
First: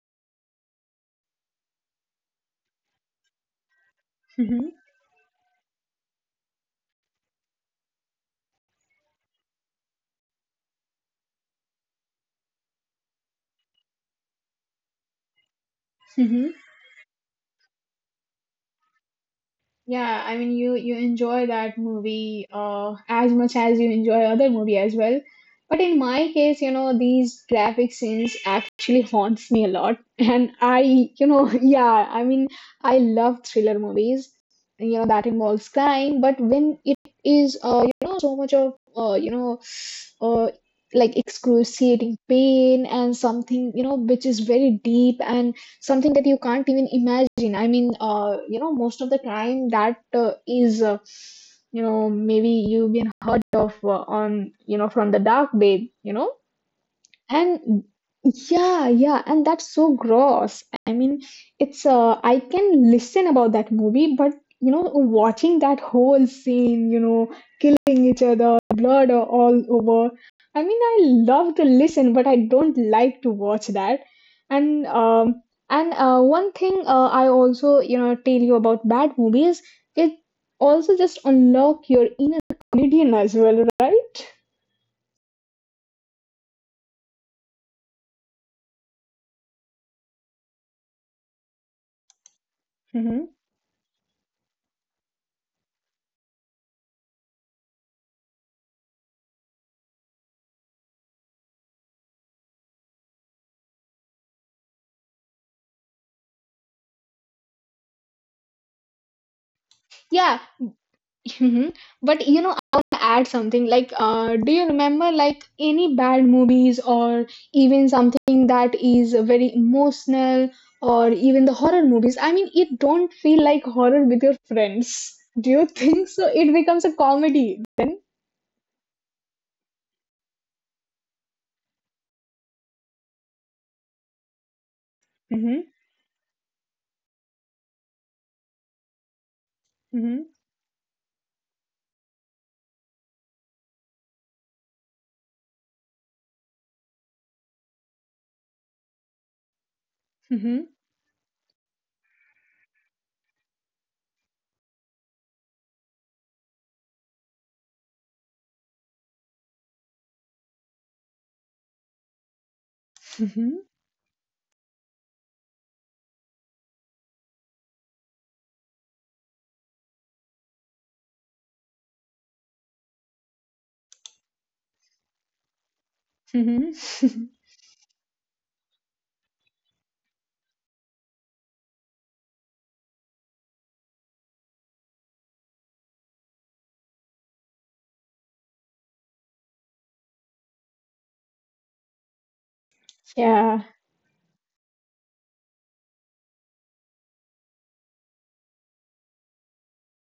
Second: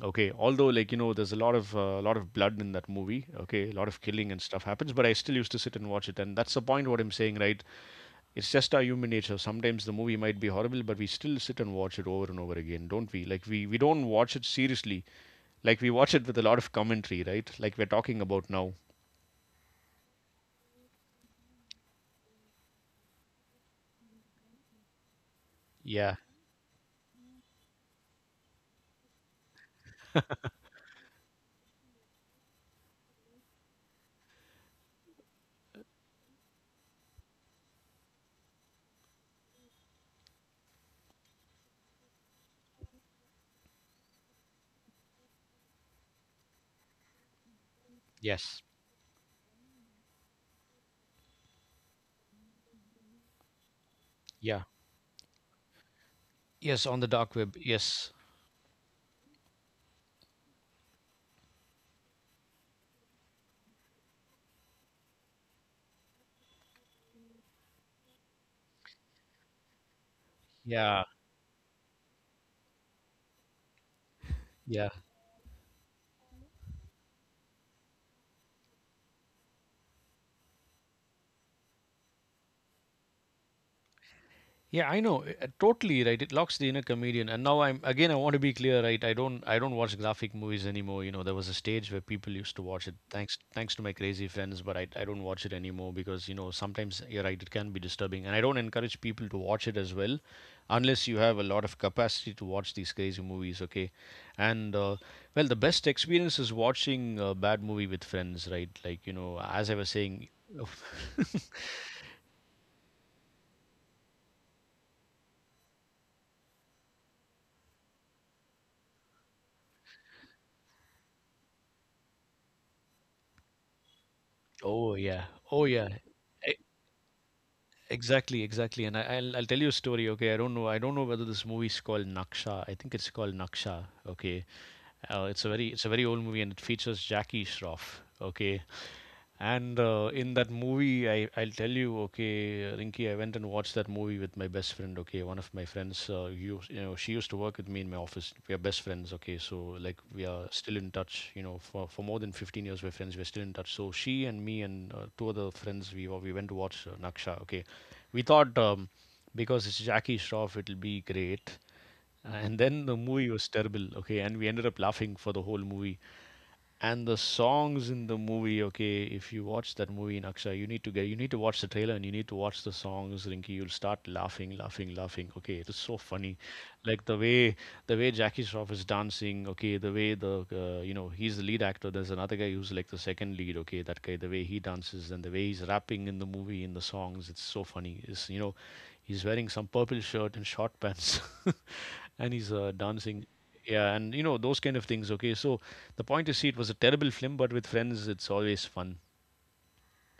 Speaker 1: Okay, although like you know, there's a lot of blood in that movie. Okay, a lot of killing and stuff
Speaker 2: Mm-hmm.
Speaker 1: happens, but I still used to sit and watch it, and that's the point. What I'm saying, right? It's just our human nature. Sometimes the movie might be horrible, but we still sit and watch it over and over again, don't we? Like we don't watch it seriously. Like we watch it with a
Speaker 2: Mm-hmm.
Speaker 1: lot of commentary, right? Like we're talking about now.
Speaker 2: Yeah, I mean you you enjoy that movie as much as you enjoy other movie as well. But in
Speaker 1: Yeah.
Speaker 2: my case, you know, these graphic scenes actually haunts me a lot. And I, you know, yeah, I mean, I love thriller movies, you know, that involves crime, but when it is you know, so much of uh, like excruciating pain and something, you know, which is very deep and something that you can't even imagine. I mean you
Speaker 1: Yes.
Speaker 2: know most of the time that is you know maybe you've been heard of on
Speaker 1: Yeah.
Speaker 2: you know from the dark web, you know,
Speaker 1: Yes. On the dark web.
Speaker 2: and
Speaker 1: Yes.
Speaker 2: yeah, yeah, and that's so gross. I mean, it's I can listen about that movie, but you know, watching that whole scene, you know, killing each other, blood all over. I mean, I
Speaker 1: Yeah.
Speaker 2: love to listen, but I don't like to watch that. And
Speaker 1: Yeah.
Speaker 2: one thing I also you know tell you about bad movies, it also just unlock your inner comedian as well, right?
Speaker 1: Yeah, I know. Totally right. It locks the inner comedian. And now I'm again, I want to be clear, right? I don't watch graphic movies anymore. You know, there was a stage where people used to watch it,
Speaker 2: Hmm.
Speaker 1: thanks to my crazy friends, but I don't watch it anymore because, you know, sometimes you're right, it can be disturbing. And I don't encourage people to watch it as well unless you have a lot of capacity to watch these crazy movies, okay? And well, the best experience is watching a bad movie with friends, right? Like, you know, as I was saying,
Speaker 2: Yeah. Mhm. But you know, I want to add something. Like, do you remember like any bad movies or even something that is very emotional or even the horror movies? I mean, it don't feel like horror with your
Speaker 1: oh
Speaker 2: friends.
Speaker 1: yeah.
Speaker 2: Do
Speaker 1: Oh
Speaker 2: you
Speaker 1: yeah.
Speaker 2: think so? It becomes a comedy.
Speaker 1: Exactly, exactly. And I'll tell you a story. Okay, I don't know. I don't know whether this movie is called Naksha. I think it's called Naksha. Okay, it's a
Speaker 2: Mm-hmm,
Speaker 1: very old movie and it features Jackie Shroff. Okay, and
Speaker 2: mm-hmm,
Speaker 1: in that movie, I'll tell you, okay, Rinki, I went and watched that movie with my best friend, okay, one of my friends, you know, she used to work with me in my office. We are best friends, okay, so like we are
Speaker 2: mm-hmm,
Speaker 1: still in touch, you know, for more than 15 years, we're friends, we're still in touch. So she and me and two other friends, we went to watch Naksha, okay. We thought because it's Jackie Shroff, it'll be great. And then the movie was
Speaker 2: mm-hmm,
Speaker 1: terrible, okay, and we ended up laughing for the whole movie, and the songs in the movie. Okay, if you watch that movie, in Aksha, you need to watch the trailer and you need to watch the songs, Rinky. You'll start laughing, laughing, laughing. Okay, it is so funny, like the
Speaker 2: mm-hmm.
Speaker 1: way jackie shroff is dancing. Okay, the way the you know, he's the lead actor. There's another guy who's like the second lead. Okay, that guy, the way he dances and the way he's rapping in the movie, in the songs, it's so funny. It's, you know, he's wearing some purple shirt and short pants and he's dancing,
Speaker 2: Yeah.
Speaker 1: yeah. And you know those kind of things, okay. So the point is, see, it was a terrible film, but with friends, it's always fun,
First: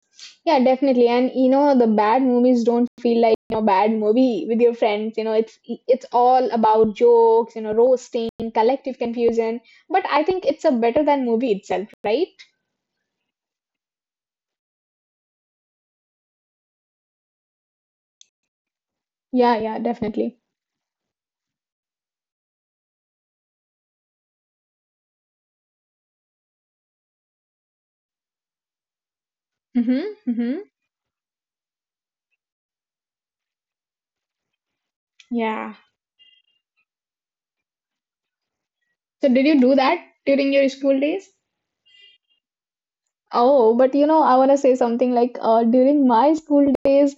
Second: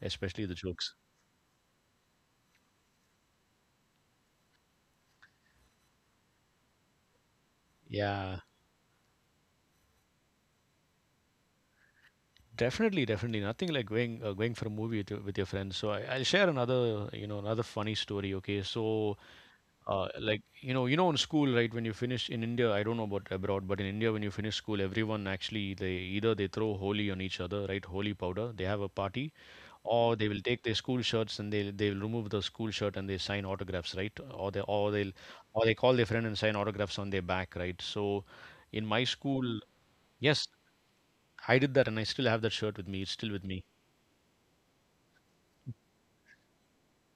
Speaker 1: especially the
Speaker 2: Yeah,
Speaker 1: jokes.
Speaker 2: definitely. And you know, the bad movies don't feel like you know bad movie with your friends. You know, it's all about jokes, you know, roasting,
Speaker 1: Yeah.
Speaker 2: collective confusion. But I think it's a better than movie itself, right?
Speaker 1: Definitely, definitely. Nothing like going for a movie with your friends. So I'll share another, you know, another funny story. Okay, so
Speaker 2: Yeah, yeah, definitely.
Speaker 1: like you know, in school, right? When you finish in India, I don't know about abroad, but in India, when you finish school, everyone actually, they either they throw holy on each other, right? Holy powder. They have a party,
Speaker 2: Mm-hmm.
Speaker 1: or they will
Speaker 2: Mm-hmm.
Speaker 1: take their school shirts and they'll remove the school shirt and they sign autographs, right? Or they'll or
Speaker 2: Yeah.
Speaker 1: they call their friend and sign autographs on their back, right? So in my
Speaker 2: So did you
Speaker 1: school,
Speaker 2: do that
Speaker 1: yes,
Speaker 2: during your school days?
Speaker 1: I did that, and I still have that shirt with me. It's still with me.
Speaker 2: Oh, but you know, I want to say something like during my school days,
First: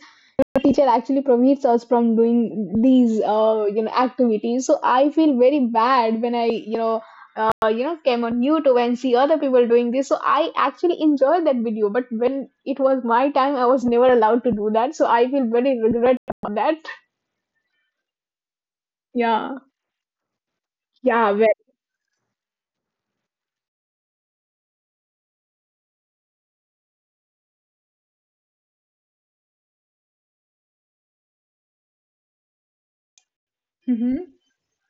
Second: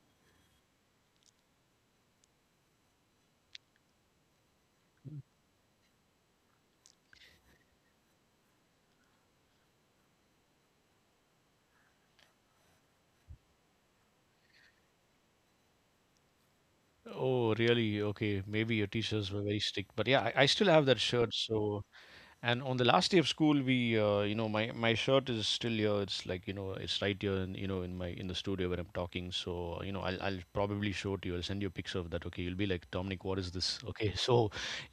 Speaker 2: the teacher actually prohibits us from doing these, activities. So I feel very bad when I, you know came on YouTube and see other people doing this, so I actually enjoyed that video, but when it was my time I was never allowed to do that, so I feel very regret about that.
Speaker 1: Oh, really? Okay. Maybe your teachers were
Speaker 2: Yeah,
Speaker 1: very strict, but yeah, I still have that
Speaker 2: yeah,
Speaker 1: shirt.
Speaker 2: well.
Speaker 1: So. And on the last day of school, we, you know, my shirt is still here. It's like, you know, it's right here, in, you know, in my, in the studio where I'm talking. So, you know, I'll probably show it to you. I'll send you a picture of that. Okay, you'll be like, "Dominic, what is this?" Okay, so,
Speaker 2: Mm-hmm.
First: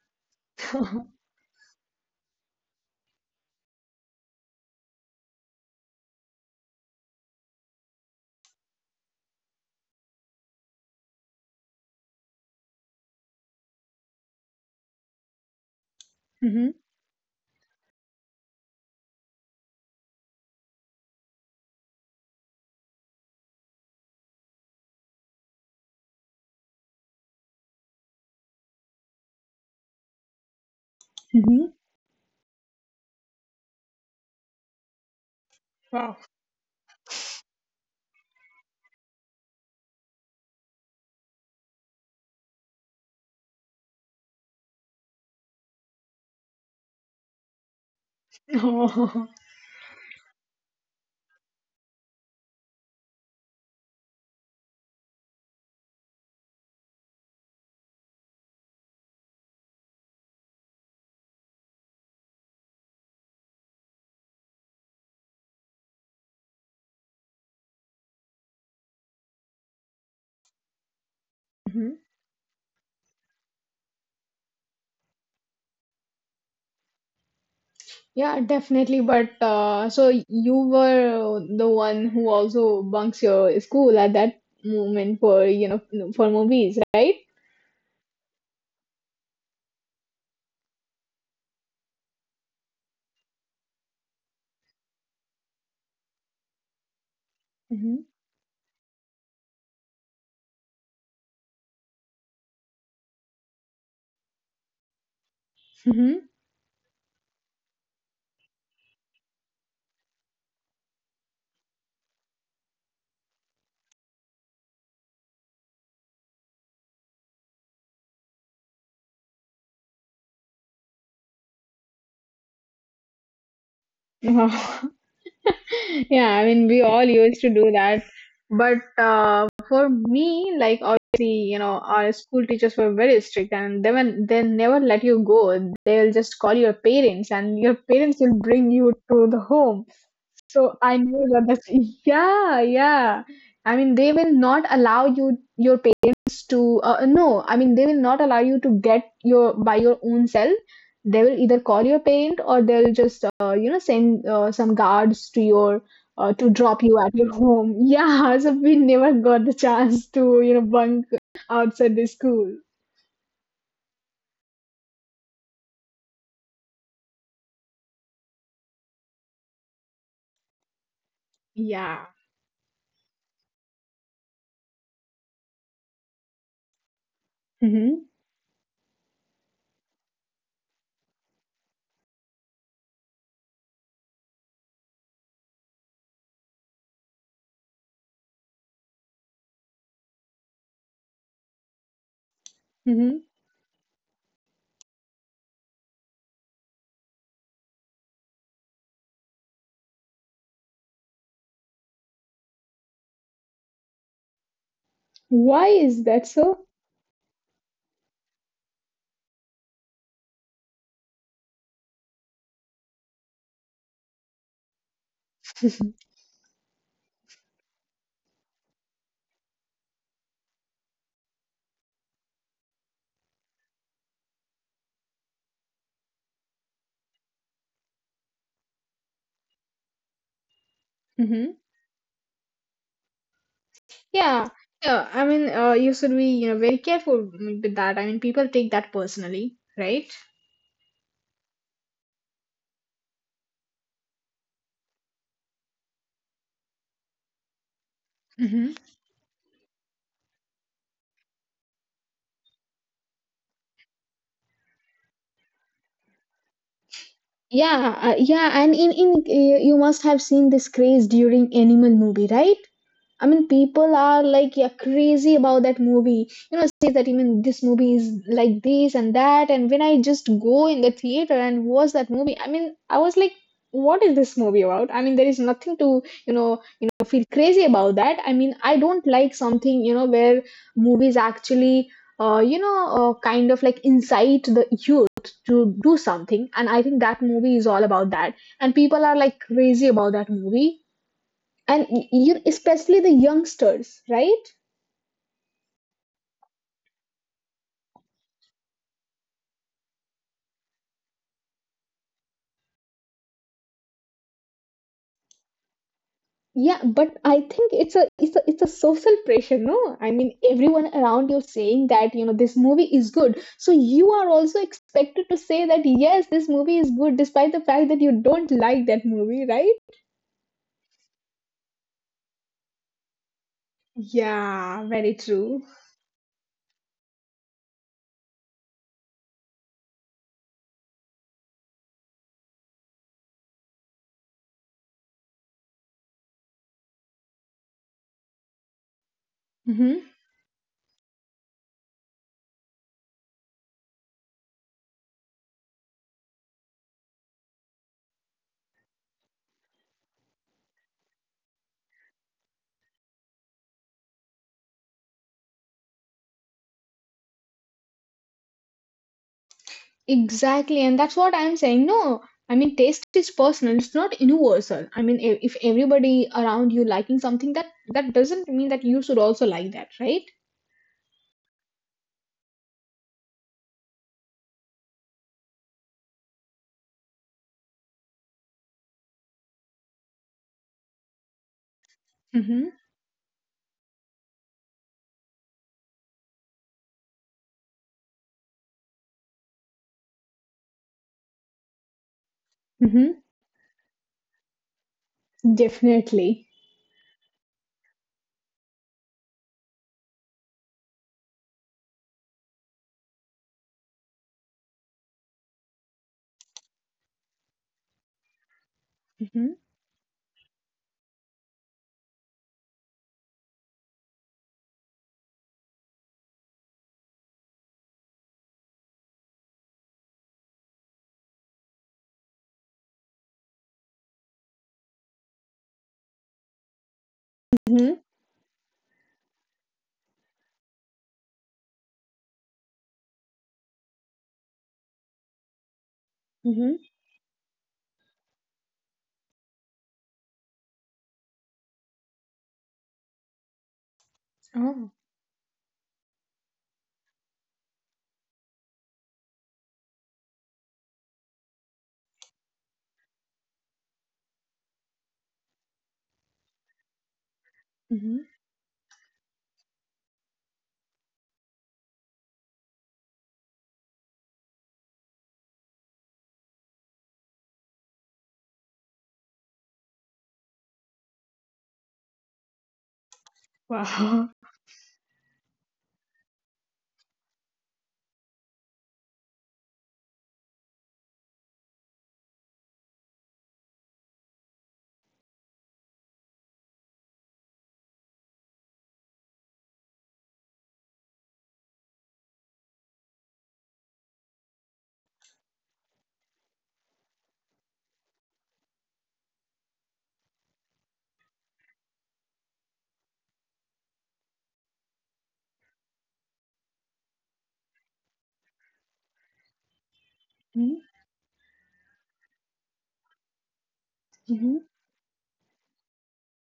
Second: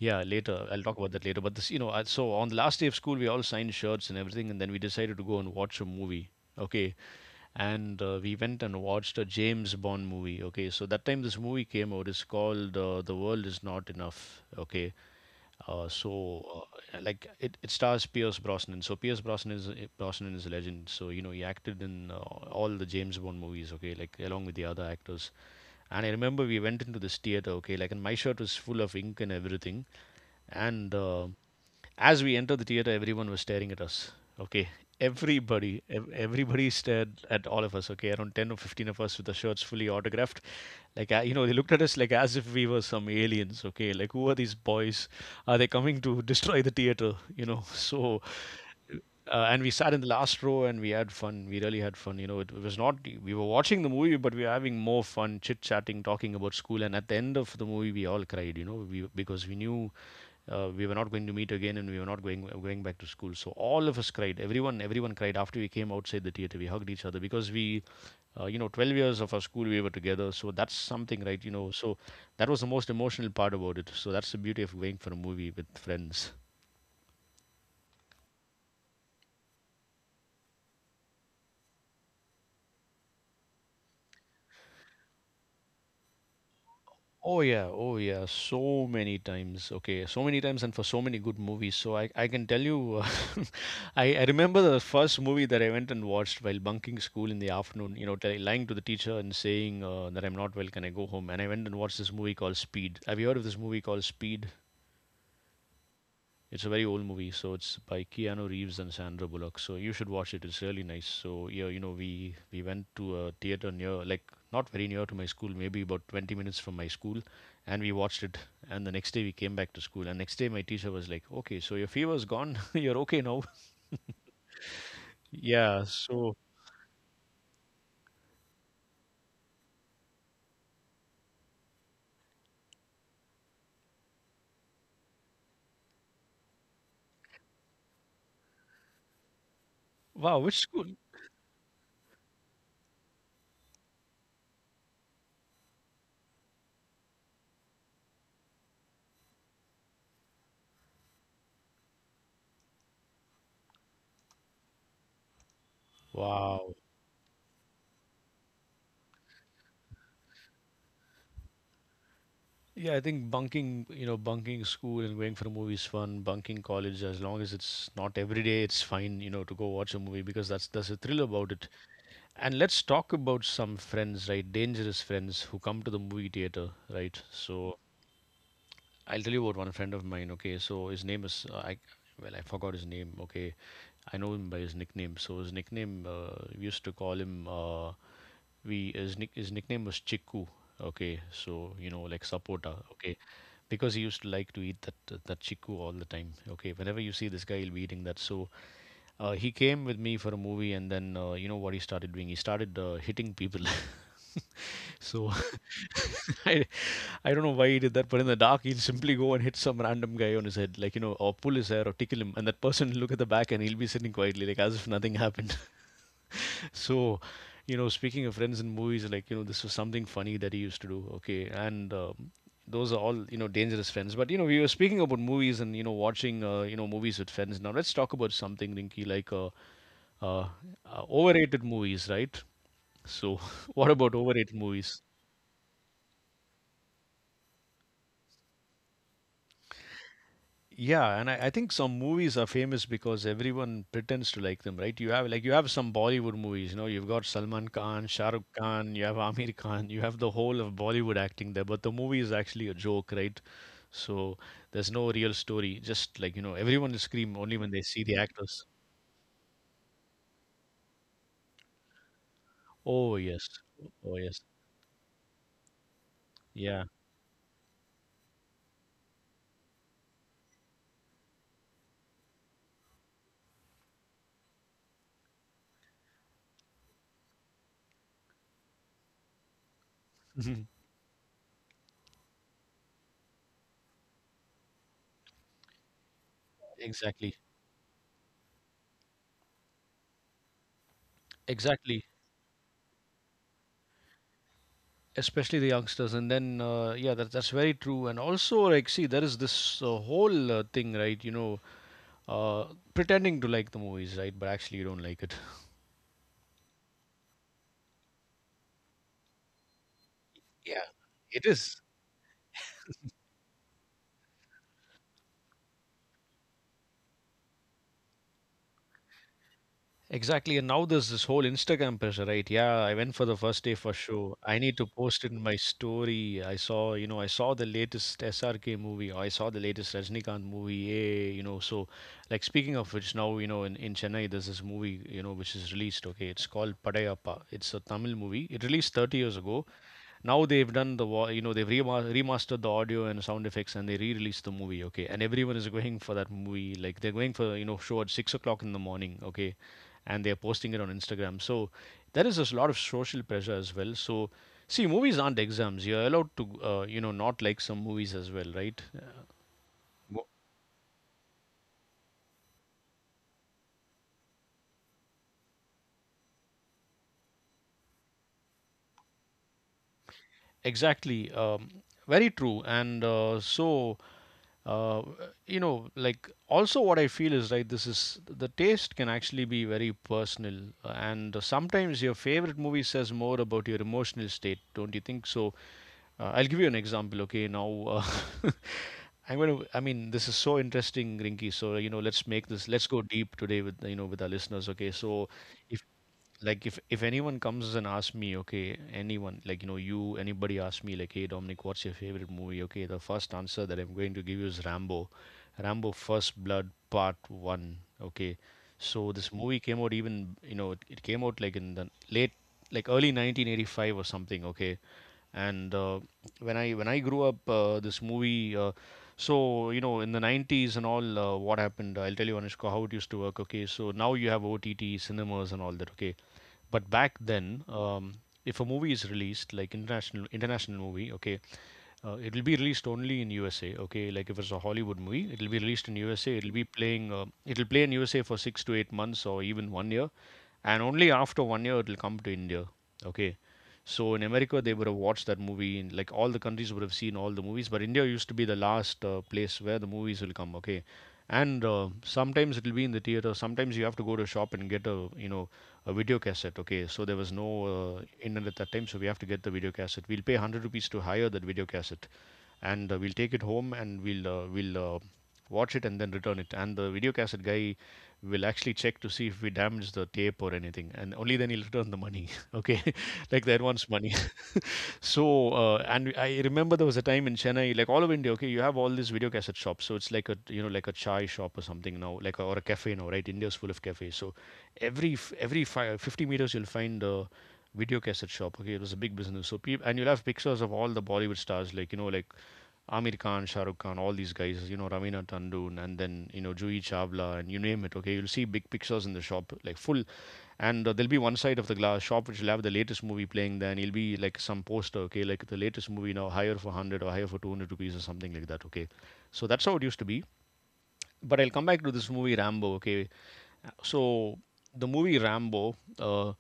Speaker 1: yeah, later, I'll talk about that later. But this, you know, I, so on the last day of school, we all signed shirts and everything, and then we decided to go and watch a movie. Okay, and we went and watched a James Bond movie. Okay, so that time this movie came out. It's called The World Is Not Enough. Okay, uh, so,
Speaker 2: Mm-hmm.
Speaker 1: like it stars Pierce Brosnan. So Pierce Brosnan is a legend. So you know he acted in all the James Bond movies. Okay, like along with the other actors. And I remember we went into this theater. Okay, like, and my shirt was full of ink and everything. And
Speaker 2: Mm-hmm.
Speaker 1: as we entered the theater, everyone was staring at us. Okay, everybody stared at all of us. Okay, around 10 or 15 of us with the shirts fully autographed. Like you know, they looked at us like as if we were some aliens. Okay, like who are these boys? Are they coming to destroy the theater? You know, so
Speaker 2: Wow.
Speaker 1: and we sat in the last row and we had fun. We really had fun. You know, it was not, we were watching the movie, but we were having more fun, chit chatting, talking about school. And at the end of the movie, we all cried. You know, we, because we knew we were not going to meet again, and we were not going back to school. So all of us cried. Everyone cried after we came outside the theater. We hugged each other because we, you know, 12 years of our school we were together. So that's something, right? You know,
Speaker 2: Mhm.
Speaker 1: so that was the most emotional part about it. So that's the beauty of going for a movie with friends.
Speaker 2: Yeah definitely, but so you were the one who also bunks your school at that moment for you know for movies, right?
Speaker 1: Oh yeah, oh yeah, so many times. Okay, so many times, and for so many good movies. So I can tell you, I remember the first movie that I went and watched while bunking school in the
Speaker 2: Mm-hmm.
Speaker 1: afternoon. You know, lying to the teacher and saying that I'm not well. Can I go home? And I went and watched this movie called Speed. Have you heard of this movie called Speed?
Speaker 2: Mm-hmm.
Speaker 1: It's a very old movie, so it's by Keanu Reeves and Sandra Bullock. So you should watch it. It's really nice. So yeah, you know, we went to a theater near, like not very near to my school, maybe about 20 minutes from my school, and we watched it. And the next day we came back to school, and next day my teacher was like, "Okay, so your fever's gone. You're okay now." Yeah.
Speaker 2: Yeah, I
Speaker 1: So
Speaker 2: mean, we all used to do that. But For me, like obviously, you know, our school teachers were very strict, and they never let you go. They'll just call your parents, and your parents will bring you to the home.
Speaker 1: wow, which
Speaker 2: So
Speaker 1: school?
Speaker 2: I knew that that's yeah, yeah. I mean, they will not allow you your parents to no. I mean, they will not allow you to get your by your own self. They will either call your parent or they'll just you know send some guards to your to
Speaker 1: Wow.
Speaker 2: drop you at your home. Yeah, so we never got the chance to you know bunk outside the school.
Speaker 1: Yeah, I think bunking, you know, bunking school and going for a movie is fun. Bunking college, as long as it's not every day, it's fine, you know, to go watch a movie, because that's the thrill about it.
Speaker 2: Yeah.
Speaker 1: And let's talk about some friends, right? Dangerous friends who come to the movie theater, right? So
Speaker 2: Mm-hmm.
Speaker 1: I'll tell you about one friend of mine. Okay, so his name is I. Well, I forgot his name. Okay, I know him by his nickname. So his nickname, we used to call him, we, his nick his nickname was Chiku. Okay, so you know like sapota.
Speaker 2: Mm-hmm.
Speaker 1: Okay, because he used to like to eat that chiku all the time. Okay, whenever you see this guy, he'll be eating that. So. He came with me for a movie, and then you know what he started doing? He started hitting people. So
Speaker 2: Why is that so?
Speaker 1: I, I don't know why he did that, but in the dark, he'll simply go and hit some random guy on his head, like you know, or pull his hair or tickle him, and that person will look at the back and he'll be sitting quietly, like as if nothing happened. So, you know, speaking of friends in movies, like, you know, this was something funny that he used to do. Okay. And those are all, you know, dangerous friends. But, you know, we were speaking about movies and, you know, watching, you know, movies with friends. Now let's talk about something, Rinky, like, uh,
Speaker 2: Mm-hmm.
Speaker 1: overrated movies, right? So what about
Speaker 2: Yeah,
Speaker 1: overrated
Speaker 2: yeah.
Speaker 1: movies?
Speaker 2: I mean, you should be, you know, very careful with that. I mean, people take that personally, right?
Speaker 1: Yeah, and I think some movies are famous because everyone pretends to like them, right? You have some Bollywood movies, you know, you've got Salman Khan, Shah Rukh
Speaker 2: Hmm.
Speaker 1: Khan, you have Amir Khan, you have the whole of Bollywood acting there, but the movie is actually a joke, right? So there's no real story. Just, like, you know, everyone will scream only when they
Speaker 2: Yeah,
Speaker 1: see the
Speaker 2: yeah,
Speaker 1: actors.
Speaker 2: and in you must have seen this craze during Animal movie, right?
Speaker 1: Oh,
Speaker 2: I mean,
Speaker 1: yes.
Speaker 2: people are
Speaker 1: Oh, yes.
Speaker 2: like yeah crazy about that movie. You know, say
Speaker 1: Yeah.
Speaker 2: that even this movie is like this and that. And when I just go in the theater and watch that movie, I mean, I was like, what is this movie about? I mean, there is nothing to you know feel crazy about that. I mean, I don't like something you know where movies actually you know kind of like incite the youth to do something. And I think that
Speaker 1: Exactly.
Speaker 2: movie is all about that. And people are like crazy about that movie and
Speaker 1: Exactly.
Speaker 2: you especially the youngsters, right?
Speaker 1: Especially the youngsters. And then, yeah, that's very true. And also, like, see, there is this whole thing, right? You know, uh, pretending to like the movies, right? But actually, you don't like it.
Speaker 2: Yeah, but I think it's a social pressure, no? I mean everyone
Speaker 1: Yeah,
Speaker 2: around you
Speaker 1: it is.
Speaker 2: saying that you know this movie is good, so you are also expected to say that yes this movie is good despite the fact that you don't like that movie, right?
Speaker 1: Exactly. And now there's this whole Instagram pressure, right? Yeah, I went for the first day for show. I
Speaker 2: Yeah,
Speaker 1: need to
Speaker 2: very
Speaker 1: post it in
Speaker 2: true.
Speaker 1: my story. I saw, you know, I saw the latest SRK movie or I saw the latest Rajnikant movie. Yay, you know, so, like, speaking of which, now, you know, in Chennai, there's this movie, you know, which is released. Okay, it's called Padayappa. It's a Tamil movie. It released 30 years ago.
Speaker 2: Hmm.
Speaker 1: Now they've done the, you know, they've remastered the audio and sound effects, and they re-released the movie. Okay, and everyone is going for that movie, like, they're going for, you know, show at 6 o'clock in the morning. Okay, and they're posting it on Instagram. So there is a lot of social pressure as well. So see, movies aren't exams. You're allowed to, you know, not like some movies as well, right?
Speaker 2: Exactly, and that's what I'm saying, no. I mean taste is personal, it's not universal. I mean if everybody around you liking something that that doesn't mean that you should also like that, right?
Speaker 1: Exactly. Very true. And so, uh, you know, like, also what I feel is right, this is the taste can actually be very personal. And sometimes your
Speaker 2: Mhm.
Speaker 1: favorite movie says more about your emotional state, don't you think? So, I'll give you an example, okay? Now, uh, I'm going to, I mean, this is so interesting, Rinky. So, you know, let's make this, let's go
Speaker 2: Mm-hmm.
Speaker 1: deep today with, you know, with our listeners, okay? So, if
Speaker 2: Definitely.
Speaker 1: like if anyone comes and asks me, okay, anyone, like, you know, you, anybody asks me like, hey, Dominic, what's your favorite movie? Okay, the first answer that I'm going to give you is Rambo. Rambo First Blood Part One. Okay, so this
Speaker 2: Mm-hmm.
Speaker 1: movie came out, even, you know, it came out, like, in the late, like, early 1985 or something. Okay, and when I grew up, this movie, so, you know, in the 90s and all, what happened, I'll tell you, Anushka, how it used to work. Okay, so now you have OTT cinemas and all that. Okay, but back then,
Speaker 2: Mm-hmm.
Speaker 1: if a movie is released, like, international movie, okay, it will be released only in USA. Okay, like, if it's a Hollywood movie, it will be released in USA. It will be
Speaker 2: Mm-hmm.
Speaker 1: playing, it will play in USA for 6 to 8 months or even 1 year, and only after 1 year it will come to India. Okay, so in America, they
Speaker 2: Oh.
Speaker 1: would have watched that movie. In like, all the countries would have seen all the movies, but India used to be the last place where the movies will come. Okay, and sometimes it will be in the theater. Sometimes you have to go to a shop and get a, you know, a video cassette. Okay, so there was no
Speaker 2: Mm-hmm.
Speaker 1: internet at that time, so we have to get the video cassette. We'll pay 100 rupees to hire that video cassette, and we'll take it home, and we'll watch it and then return it. And the video cassette guy will actually check to see if we damage the tape or anything, and only then he'll return the money. Okay, like the advance money.
Speaker 2: Wow.
Speaker 1: So, and I remember there was a time in Chennai, like all of India, okay, you have all these video cassette shops. So it's like a, you know, like a chai shop or something now, like a, or a cafe now, right? India's full of cafes. So every f- every fi 50 meters, you'll find a video cassette shop. Okay, it was a big business. So people, and you'll have pictures of all the Bollywood stars, like, you know, like Amir Khan, Shah Rukh Khan, all these guys, you know, Ravina Tandon, and then, you know, Juhi Chawla, and you name it, okay? You'll see big pictures in the shop, like full. And there'll be one side of the glass shop which will have the latest movie playing there, and it'll be like some poster, okay? Like, the latest movie now, higher for 100 or higher for 200 rupees or something like that, okay? So that's how it used to be.
Speaker 2: Mm-hmm.
Speaker 1: But I'll come back to this movie, Rambo, okay? So
Speaker 2: Mm-hmm.
Speaker 1: the movie Rambo,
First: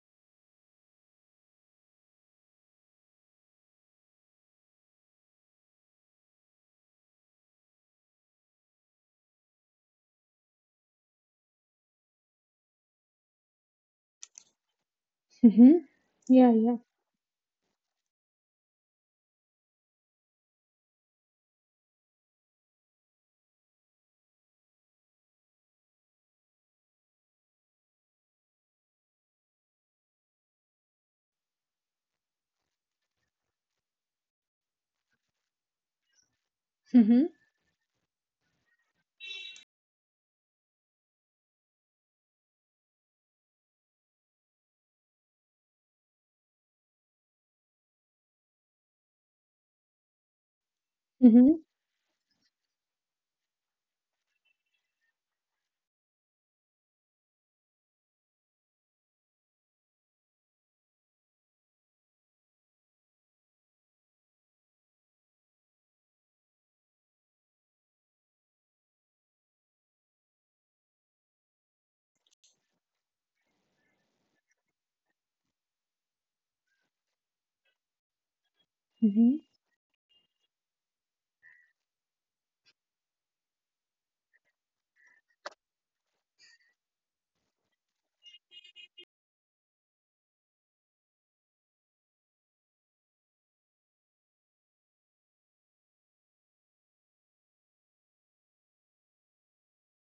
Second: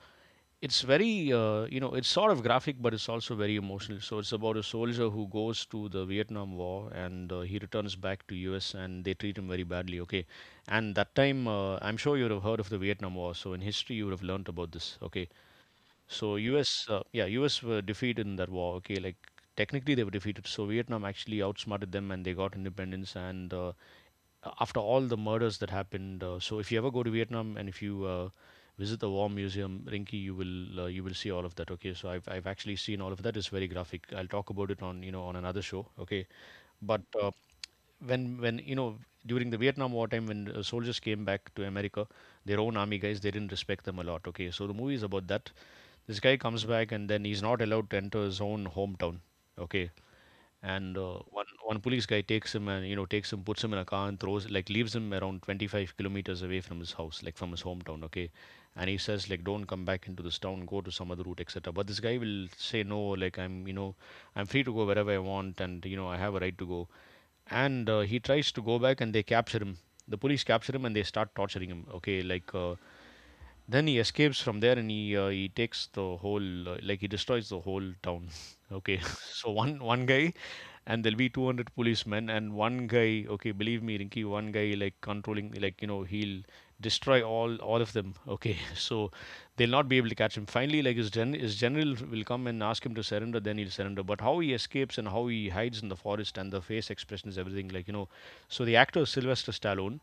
Speaker 1: it's very, you know, it's sort of graphic, but it's also very emotional. So it's about a soldier who goes to the Vietnam War, and he returns back to us and they treat him very badly. Okay, and that time, I'm sure you would have heard of the Vietnam War. So in history you would have learnt about this. Okay,
Speaker 2: Mm-hmm.
Speaker 1: so
Speaker 2: Yeah,
Speaker 1: U.S.,
Speaker 2: yeah.
Speaker 1: Yeah, U.S. were defeated in that war. Okay, like, technically they were defeated. So Vietnam actually outsmarted them, and they got independence. And after all the murders that happened, so if you ever go to Vietnam, and if you, visit the War Museum, Rinki, you will, you will see all of that. Okay, so I've actually seen all of that. It's very graphic. I'll talk about it on, you know, on another show. Okay, but
Speaker 2: Mm-hmm.
Speaker 1: when, you know, during the Vietnam War time, when soldiers came back to America, their own army guys, they didn't respect them a lot. Okay, so the movie is about that. This guy comes back and then he's not allowed to enter his own hometown. Okay, and one
Speaker 2: Mm-hmm.
Speaker 1: one police guy takes him, and, you know, takes him, puts him in a car and throws, like, leaves him around 25 kilometers away from his house, like from his hometown. Okay, and he says, like, don't come back into this town, go to some other route, etc. But this guy will say, no, like, I'm you know I'm free to go wherever I want, and, you know, I have a right to go. And he tries to go back and they capture him. The police capture him and they start torturing him. Okay, like, then he escapes from there, and he takes the whole, like, he destroys the whole town. Okay,
Speaker 2: Mm-hmm.
Speaker 1: so one guy, and there'll be 200 policemen and one guy. Okay, believe me, Rinky, one guy, like, controlling, like, you know, he'll destroy all of them. Okay, so they'll not be able to catch him. Finally, like, his general will come and ask him to surrender. Then he'll surrender. But how he escapes and how he hides in the forest and the face expressions, everything, like, you know. So the actor Sylvester Stallone,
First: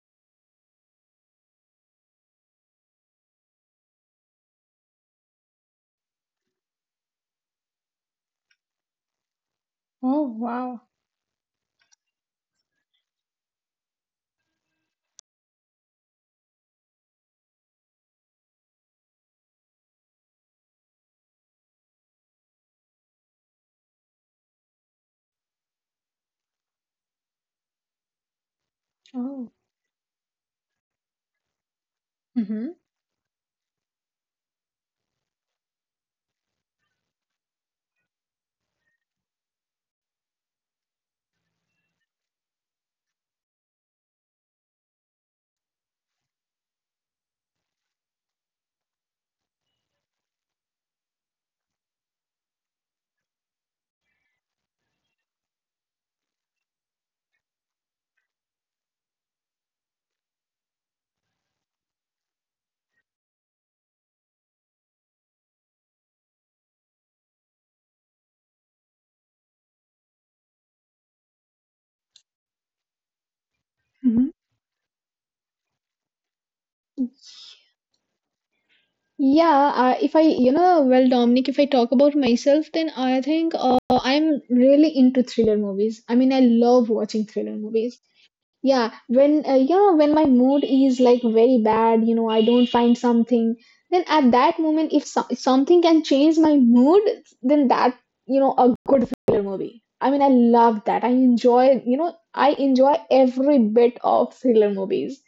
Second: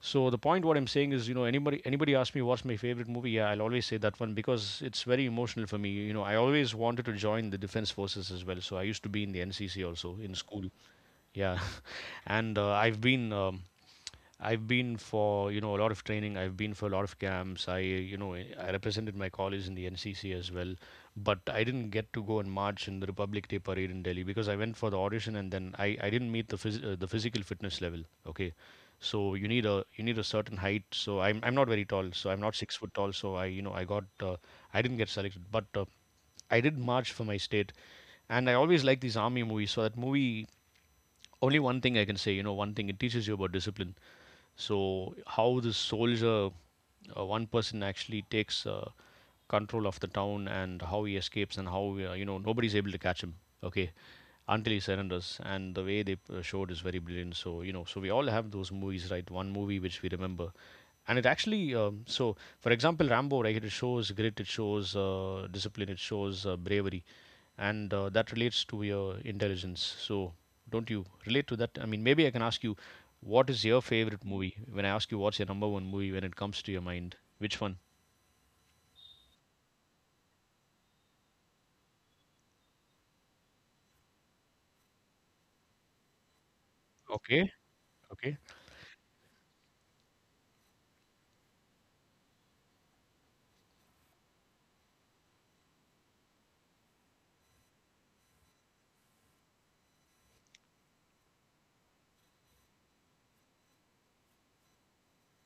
Speaker 1: so the point what I'm saying is, you know, anybody asks me what's my favorite movie, yeah, I'll always say that one because it's very emotional for me. You know, I always wanted to join the defense forces as well. So I used to be in the NCC also
Speaker 2: Oh,
Speaker 1: in school.
Speaker 2: wow.
Speaker 1: Yeah, and I've been for, you know, a lot of training. I've been for a lot of camps. I represented my college in the NCC as well. But I didn't get to go and march in the Republic Day parade in Delhi, because I went for the audition, and then I didn't meet the physical fitness level. Okay. So you
Speaker 2: Oh.
Speaker 1: need a you need a certain height. So I'm not very tall. So I'm not
Speaker 2: Mm-hmm.
Speaker 1: 6 foot tall. So I, you know, I got I didn't get selected. But I did march for my state, and I always like these army movies. So that movie, only one thing I can say, you know, one thing it teaches you about discipline. So how this soldier, one person actually takes control of the town, and how he escapes, and how, you know, nobody's able to catch him. Okay, until he surrenders. And the way they showed is very brilliant. So, you know, so we all have those movies, right? One movie which we remember. And it actually, so, for example, Rambo, right? It shows grit, it shows discipline, it shows bravery, and that relates to your intelligence. So, don't you relate to that? I mean, maybe I can ask you, what is your favorite
Speaker 2: Mm-hmm.
Speaker 1: movie? When I ask you what's your number one movie when it comes to your mind, which one?
Speaker 2: Yeah, if I, you know, well, Dominic, if I talk about myself, then I think I'm really into thriller movies. I mean, I love watching
Speaker 1: Okay,
Speaker 2: thriller movies.
Speaker 1: okay.
Speaker 2: Yeah, when you know when my mood is like very bad, you know, I don't find something, then at that moment, if so something can change my mood, then that, you know, a good thriller movie. I mean, I love that. I enjoy, you know, I enjoy every bit of thriller movies.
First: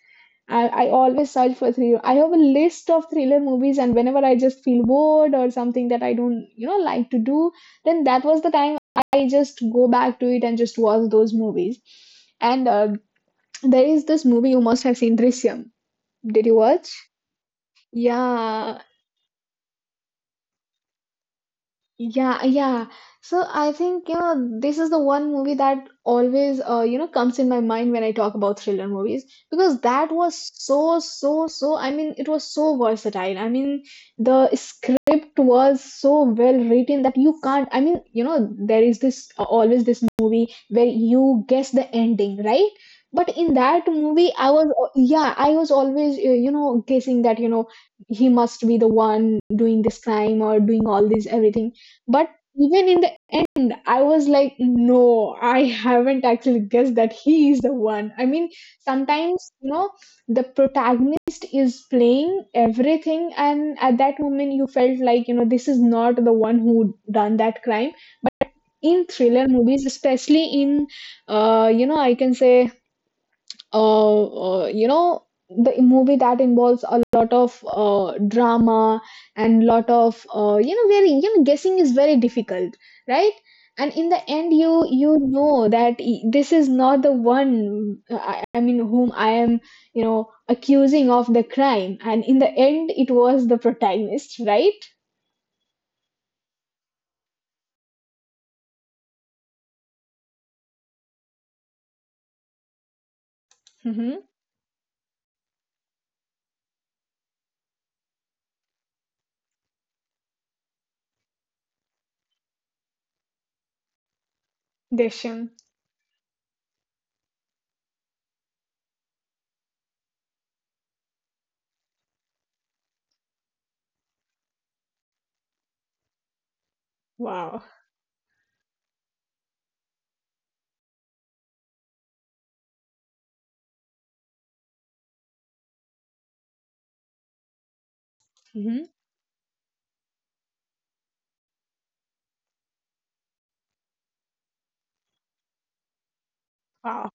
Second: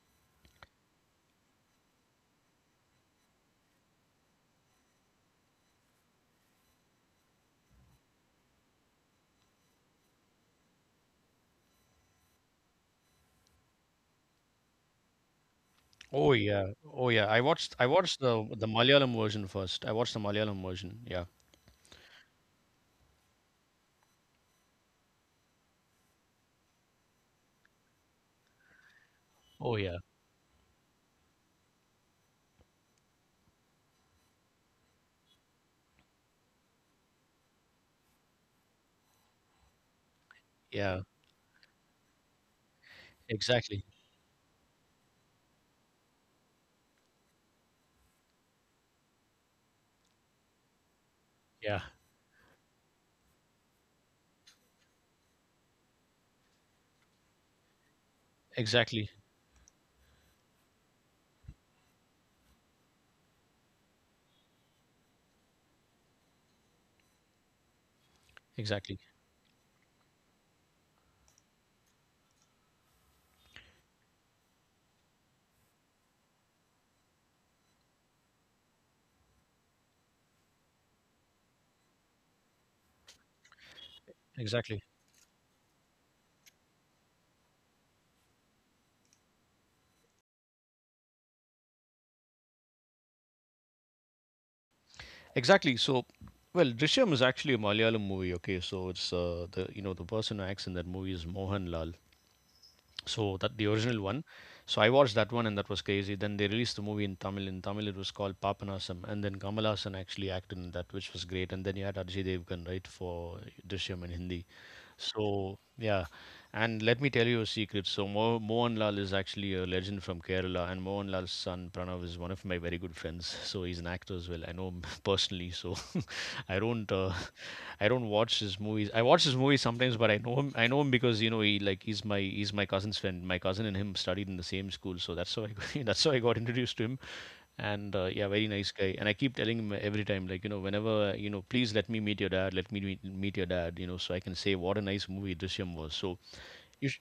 Speaker 2: I always search for thriller. I have a list of thriller movies, and whenever I just feel bored or something that I don't, you know, like to do, then that was the time I just go back to it and just watch those movies. And there is this movie you must have seen, Drishyam.
Speaker 1: Oh
Speaker 2: Did you
Speaker 1: yeah,
Speaker 2: watch?
Speaker 1: oh yeah. I watched the
Speaker 2: Yeah.
Speaker 1: Malayalam version first. I watched the Malayalam version. Yeah.
Speaker 2: Yeah, yeah. So I think, you know, this is the one movie that always, you know, comes in my mind when I talk about thriller movies because
Speaker 1: Oh yeah,
Speaker 2: that was so, so, so, I mean, it was so versatile. I mean, the script was so well written that you can't, I mean, you know, there is this always this movie where
Speaker 1: yeah.
Speaker 2: you guess the ending, right? But in that
Speaker 1: Exactly.
Speaker 2: movie, I was, yeah, I was always, you know, guessing that, you know, he must be the one doing this crime or doing all this everything
Speaker 1: Yeah.
Speaker 2: but even in the end, I was like, no, I haven't actually guessed that he is the one. I mean,
Speaker 1: Exactly.
Speaker 2: sometimes, you know, the protagonist is playing everything, and at that moment, you felt like, you know, this is not the one who done that crime. In
Speaker 1: Exactly.
Speaker 2: thriller movies, especially in, you know, I can say uh, you know the movie that involves a lot of drama and lot of you know very you know guessing is very difficult, right? And in the end
Speaker 1: Exactly.
Speaker 2: you you know that this is not the one I mean whom I am you know accusing of the crime, and in the end it was the protagonist, right?
Speaker 1: Exactly. So, well, Drishyam is actually a Malayalam movie. Okay, so it's the you know the person who acts in that movie is Mohanlal. So that the
Speaker 2: Mm-hmm.
Speaker 1: original one. So I watched that one and that was crazy. Then they released the movie in Tamil. In Tamil it was called Papanasam, and then Kamal Hassan actually acted in that, which was great. And then you had Ajay Devgan, right, for Drishyam in Hindi. So
Speaker 2: Deshan.
Speaker 1: yeah, and let me tell you a secret. So Mo Mohanlal is actually a legend from Kerala, and Mohanlal's son Pranav is one of my very good friends. So he's an actor as well. I know him personally, so I don't uh,
Speaker 2: Wow.
Speaker 1: I don't watch his movies. I watch his movies sometimes, but I know him. I know him because you know he's my cousin's friend. My cousin and him studied in the same school, so that's how I that's how I got introduced to him. And yeah, very nice
Speaker 2: Mm-hmm.
Speaker 1: guy, and I keep telling him every time, like, you know, whenever, you know, please let me meet your dad, let me meet your dad, you know, so I can say what a nice movie Drishyam was. So you
Speaker 2: Wow.
Speaker 1: sh-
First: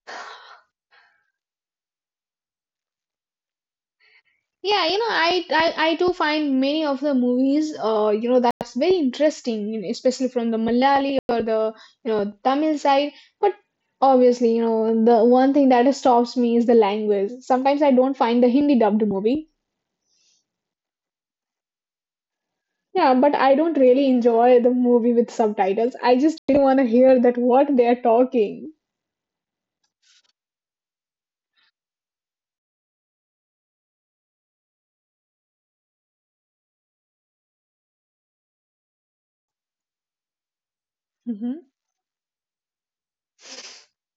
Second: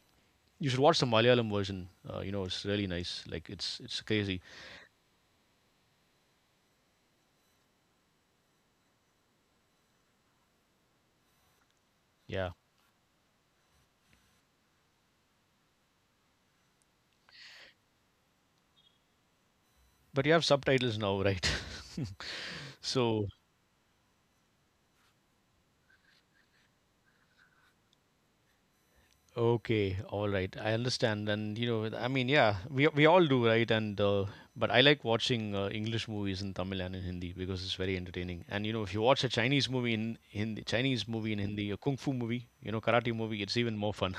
Speaker 1: you should watch the Malayalam version. You know it's really nice, like it's crazy,
Speaker 2: Yeah, you know, I do find many of the movies, you know, that's very interesting, you know, especially from the Malayali or the, you know,
Speaker 1: yeah.
Speaker 2: Tamil side. But obviously, you know, the one thing that stops me is the language. Sometimes I don't find the Hindi dubbed movie.
Speaker 1: But you have subtitles now, right?
Speaker 2: Yeah,
Speaker 1: So
Speaker 2: but I don't really enjoy the movie with subtitles. I just really want to hear that what they are talking.
Speaker 1: okay, all right. I understand, and you know, I mean, yeah, we all do, right? And but I like watching English movies in Tamil and in Hindi because it's very entertaining. And you know, if you watch a Chinese movie in Hindi, Chinese movie in
Speaker 2: Hmm.
Speaker 1: Hindi, a kung fu movie, you know, karate movie, it's even more fun.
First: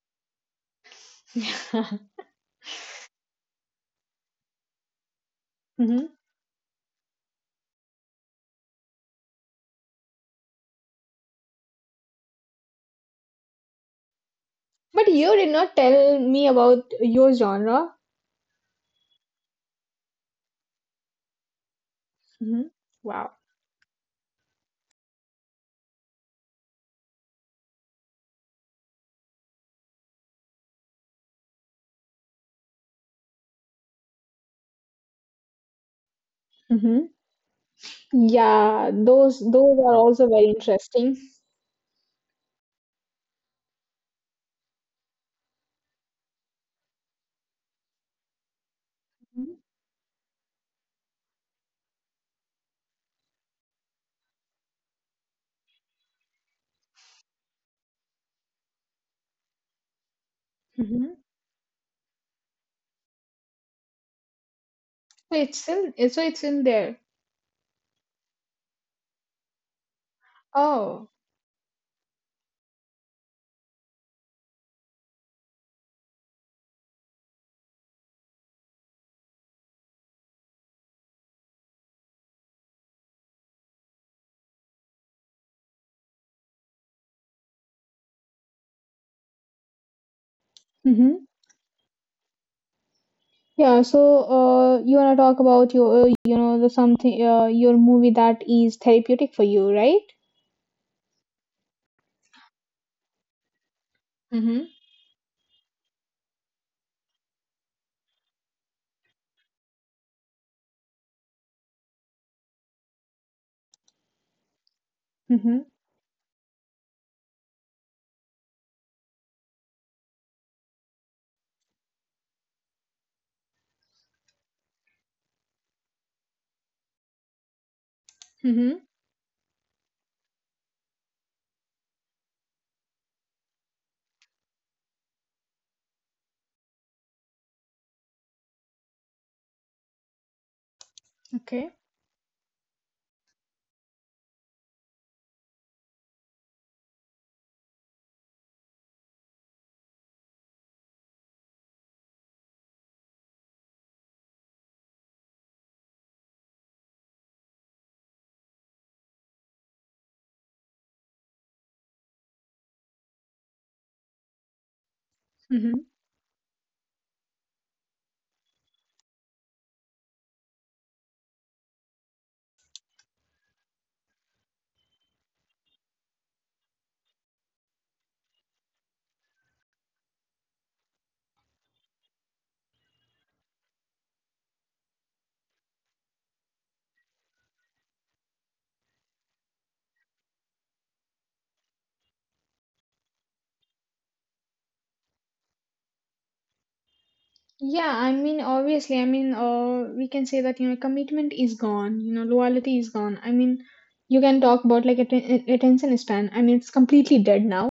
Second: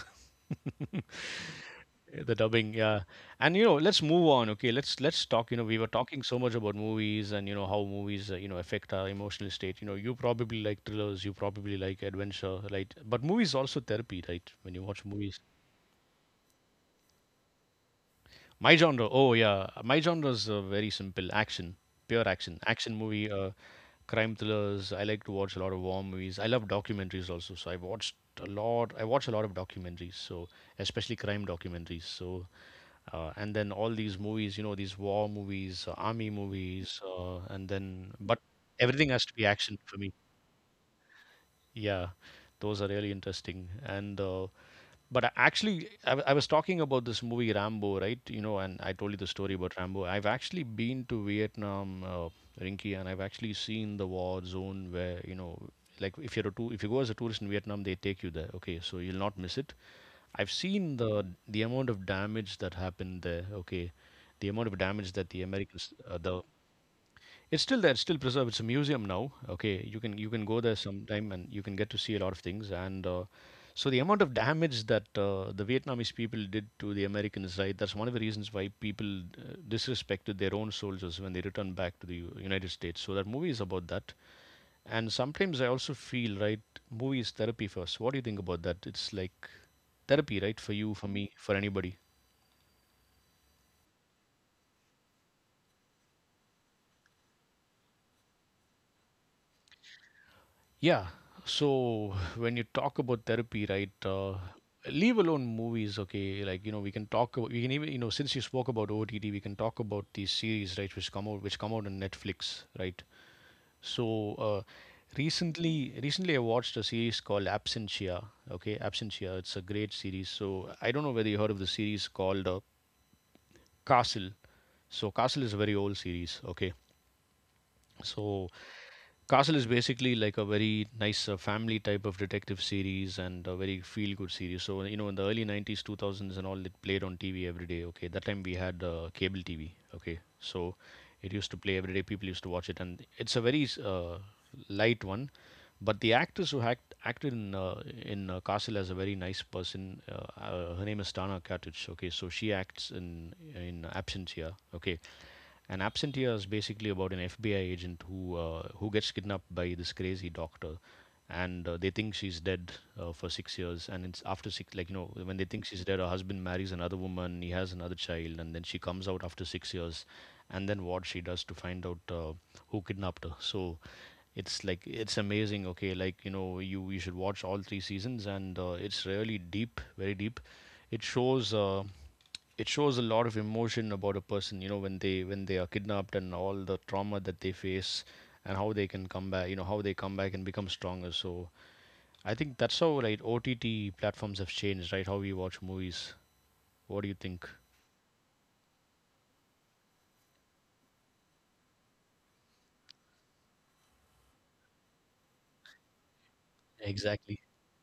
Speaker 1: The dubbing, yeah. And you know, let's move on. Okay, let's talk. You know, we were
Speaker 2: Hmm.
Speaker 1: talking so much about movies and you know how movies you know affect our emotional state. You know, you probably like thrillers, you probably like adventure, right? But movies also therapy, right? When you watch
Speaker 2: But you
Speaker 1: movies.
Speaker 2: did not tell me about your genre.
Speaker 1: My genre, oh yeah, my genre is very simple action, pure action,
Speaker 2: Hmm.
Speaker 1: action movie,
Speaker 2: Wow.
Speaker 1: crime thrillers. I like to watch a lot of war movies. I love documentaries also, so I watched a lot. I watch a lot of documentaries, so especially crime documentaries. So and then all these movies, you know, these war movies, army movies,
Speaker 2: Hmm.
Speaker 1: and then but
Speaker 2: Yeah,
Speaker 1: everything has to be
Speaker 2: those
Speaker 1: action
Speaker 2: are
Speaker 1: for me.
Speaker 2: also very interesting.
Speaker 1: Yeah, those are really interesting. And but I- actually, I, w- I was talking about this movie Rambo, right? You know, and I told you the story about Rambo. I've actually been to Vietnam, Rinky, and I've actually seen the war zone where you know, like if you're a tour, if you go as a tourist in Vietnam, they take you there. Okay, so you'll not miss it. I've seen
Speaker 2: Mm-hmm.
Speaker 1: the amount of damage that happened there. Okay, the amount of damage that the
Speaker 2: So it's
Speaker 1: Americans,
Speaker 2: in so
Speaker 1: the
Speaker 2: it's in there.
Speaker 1: it's still there. It's still preserved. It's a museum now. Okay, you can go there
Speaker 2: Oh.
Speaker 1: sometime and you can get to see a lot of things. And so the amount of damage that the Vietnamese people did to the Americans, right? That's one of the reasons why people disrespected their own soldiers when they returned back to the United States. So that movie is about that. And sometimes I also feel right. Movie is therapy for us. What do you think about that? It's like therapy, right? For you, for
Speaker 2: Mm-hmm.
Speaker 1: me, for anybody.
Speaker 2: Yeah, so you wanna talk about your you know the something your movie that is therapeutic for you, right?
Speaker 1: Yeah. So when you talk about therapy, right?
Speaker 2: Mm-hmm.
Speaker 1: Leave alone movies, okay? Like you know, we can talk about we can even you know since you spoke about OTT, we can talk about these series, right? Which come out on Netflix, right? So
Speaker 2: Mm-hmm.
Speaker 1: recently I watched a series called Absentia. Okay, Absentia. It's a great series. So I don't know whether you heard of the series called Castle. So Castle is a very old series. Okay, so
Speaker 2: Mm-hmm.
Speaker 1: Castle is basically like a very nice family type of detective series and a very feel good series. So, you know, in the early 90s, 2000s, and all, it played on TV every day. Okay. That time we had cable TV. Okay. So it used to
Speaker 2: Okay.
Speaker 1: play every day. People used to watch it. And it's a very light one. But the actress who acted in Castle as a very nice person, her name is Tana Katic. Okay. So she acts in Absentia. Okay, an Absentia is basically about an FBI agent who gets kidnapped by this crazy doctor, and they think she's dead for 6 years. And it's after six, like you know, when they think she's
Speaker 2: Mm-hmm.
Speaker 1: dead, her husband marries another woman, he has another child, and then she comes out after 6 years, and then what she does to find out who kidnapped her. So it's like it's amazing. Okay, like you know, you should watch all 3 seasons, and it's really deep, very deep. It shows. It shows a lot of emotion about a person, you know, when they are kidnapped and all the trauma that they face, and how they can come back, you know how they come back and become stronger. So I think that's how right OTT platforms have changed, right, how we watch movies. What do you think?
Speaker 2: Yeah, I mean, obviously, I mean, we can say that, you know, commitment is gone, you know, loyalty is gone. I mean, you can talk about like attention span. I mean, it's completely
Speaker 1: Exactly.
Speaker 2: dead now.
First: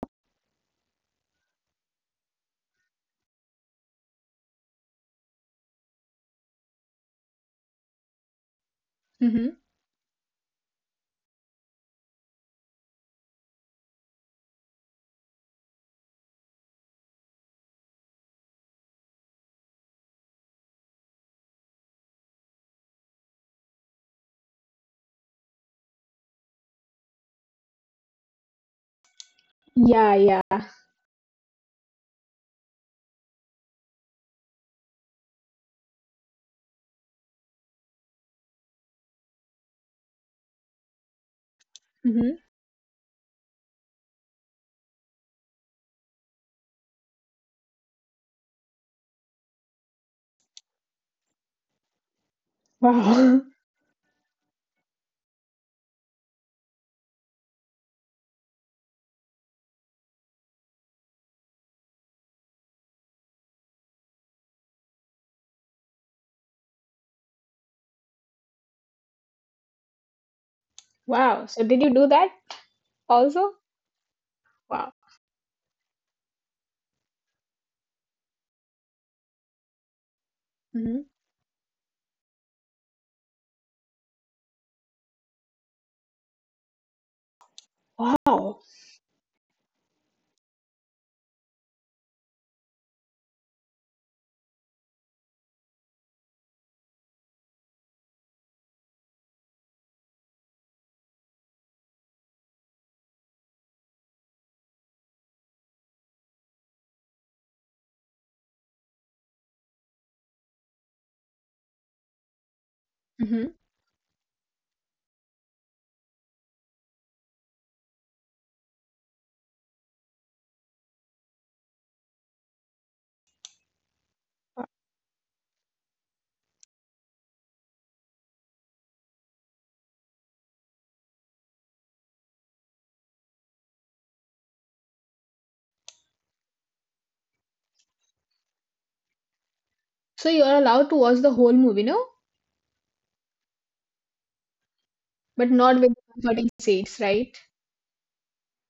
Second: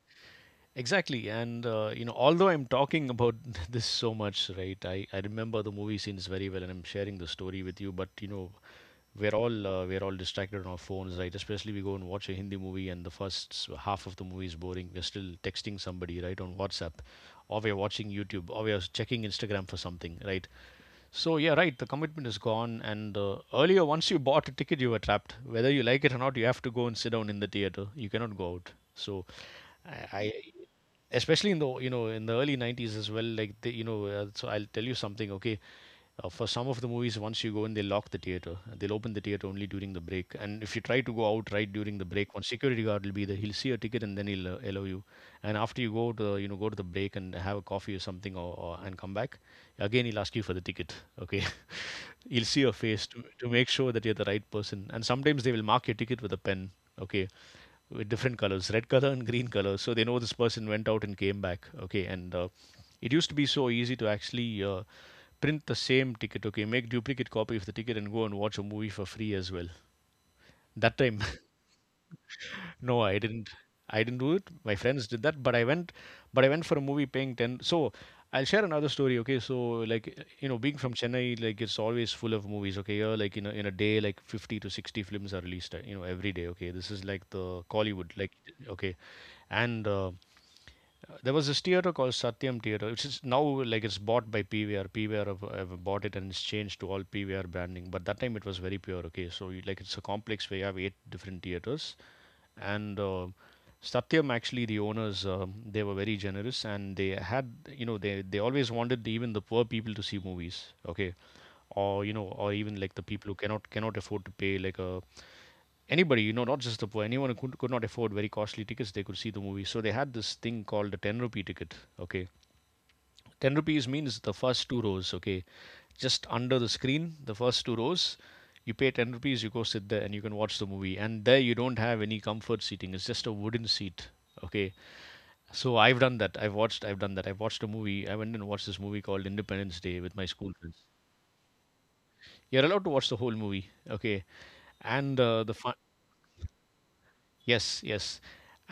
Speaker 1: Exactly, and you know, although I'm talking about this so much, right? I remember the movie scenes very well, and I'm sharing the story with you. But you know,
Speaker 2: Mm-hmm.
Speaker 1: we're all distracted on our phones, right? Especially we go and watch a Hindi movie, and the first half of the movie is boring. We're still texting somebody, right, on WhatsApp, or we're watching YouTube, or we're checking Instagram for something, right? So yeah, right. The commitment is gone, and earlier, once you bought a ticket, you were trapped. Whether you like it or not, you have to go and sit down in the theater. You cannot go out. So, I
Speaker 2: Yeah, yeah.
Speaker 1: especially in the you know in the early 90s as well, like they, you know, so I'll tell you something. Okay, for some of the movies, once you go in they lock the theater. They'll open the theater only during the break, and if you try to go out right during the break, one
Speaker 2: Mm-hmm.
Speaker 1: security guard will be there, he'll see a ticket and then he'll allow you, and after you go to you know go to the break and have a coffee or something, or and come back, again he'll ask you for the ticket. Okay. He'll see your face to
Speaker 2: Wow.
Speaker 1: make sure that you're the right person, and sometimes they will mark your ticket with a pen. Okay, with different colors, red color and green color. So they know this person went out and came back. Okay, and it used to be so easy to actually print the same ticket. Okay, make duplicate copy of the ticket and go and watch a movie for free as well. That time.
Speaker 2: Wow. So did you do that
Speaker 1: No, I didn't.
Speaker 2: also?
Speaker 1: I didn't do it, my
Speaker 2: Wow.
Speaker 1: friends did that, but I went. But I went for a movie paying 10. So I'll share another story, okay. So like you know, being from
Speaker 2: Hmm.
Speaker 1: Chennai, like it's always full of movies, okay. Here like in a day like 50 to 60 films are released, you know, every day. Okay, this is like the Collywood, like,
Speaker 2: Wow.
Speaker 1: okay. And there was this theater called Satyam Theater, which is now like it's bought by PVR. PVR have bought it and it's changed to all PVR branding. But that time it was very pure. Okay, so you, like it's a complex where you have 8 different theaters, and Satyam, actually the owners, they were very generous and they had you know they always wanted even the poor people to see movies. Okay, or you know or even like the people who
Speaker 2: Hmm.
Speaker 1: cannot afford to pay like a anybody, you know, not just the poor, anyone who could not afford very costly tickets, they could see the movie. So they had this thing called the 10 rupee ticket. Okay. 10 rupees means the first two rows. Okay. Just under the screen, the first two rows, you pay 10 rupees, you go sit there and you can watch the movie. And there you don't have any comfort seating, it's just a wooden seat. Okay. So I've done that. I've done that. I've watched a movie. I went and watched this movie called Independence Day with my
Speaker 2: So you
Speaker 1: school
Speaker 2: are
Speaker 1: friends.
Speaker 2: allowed to watch the whole movie, no?
Speaker 1: You're allowed to watch the whole movie. Okay. And
Speaker 2: But
Speaker 1: the fun.
Speaker 2: not with comforting scenes, right?
Speaker 1: Yes, yes.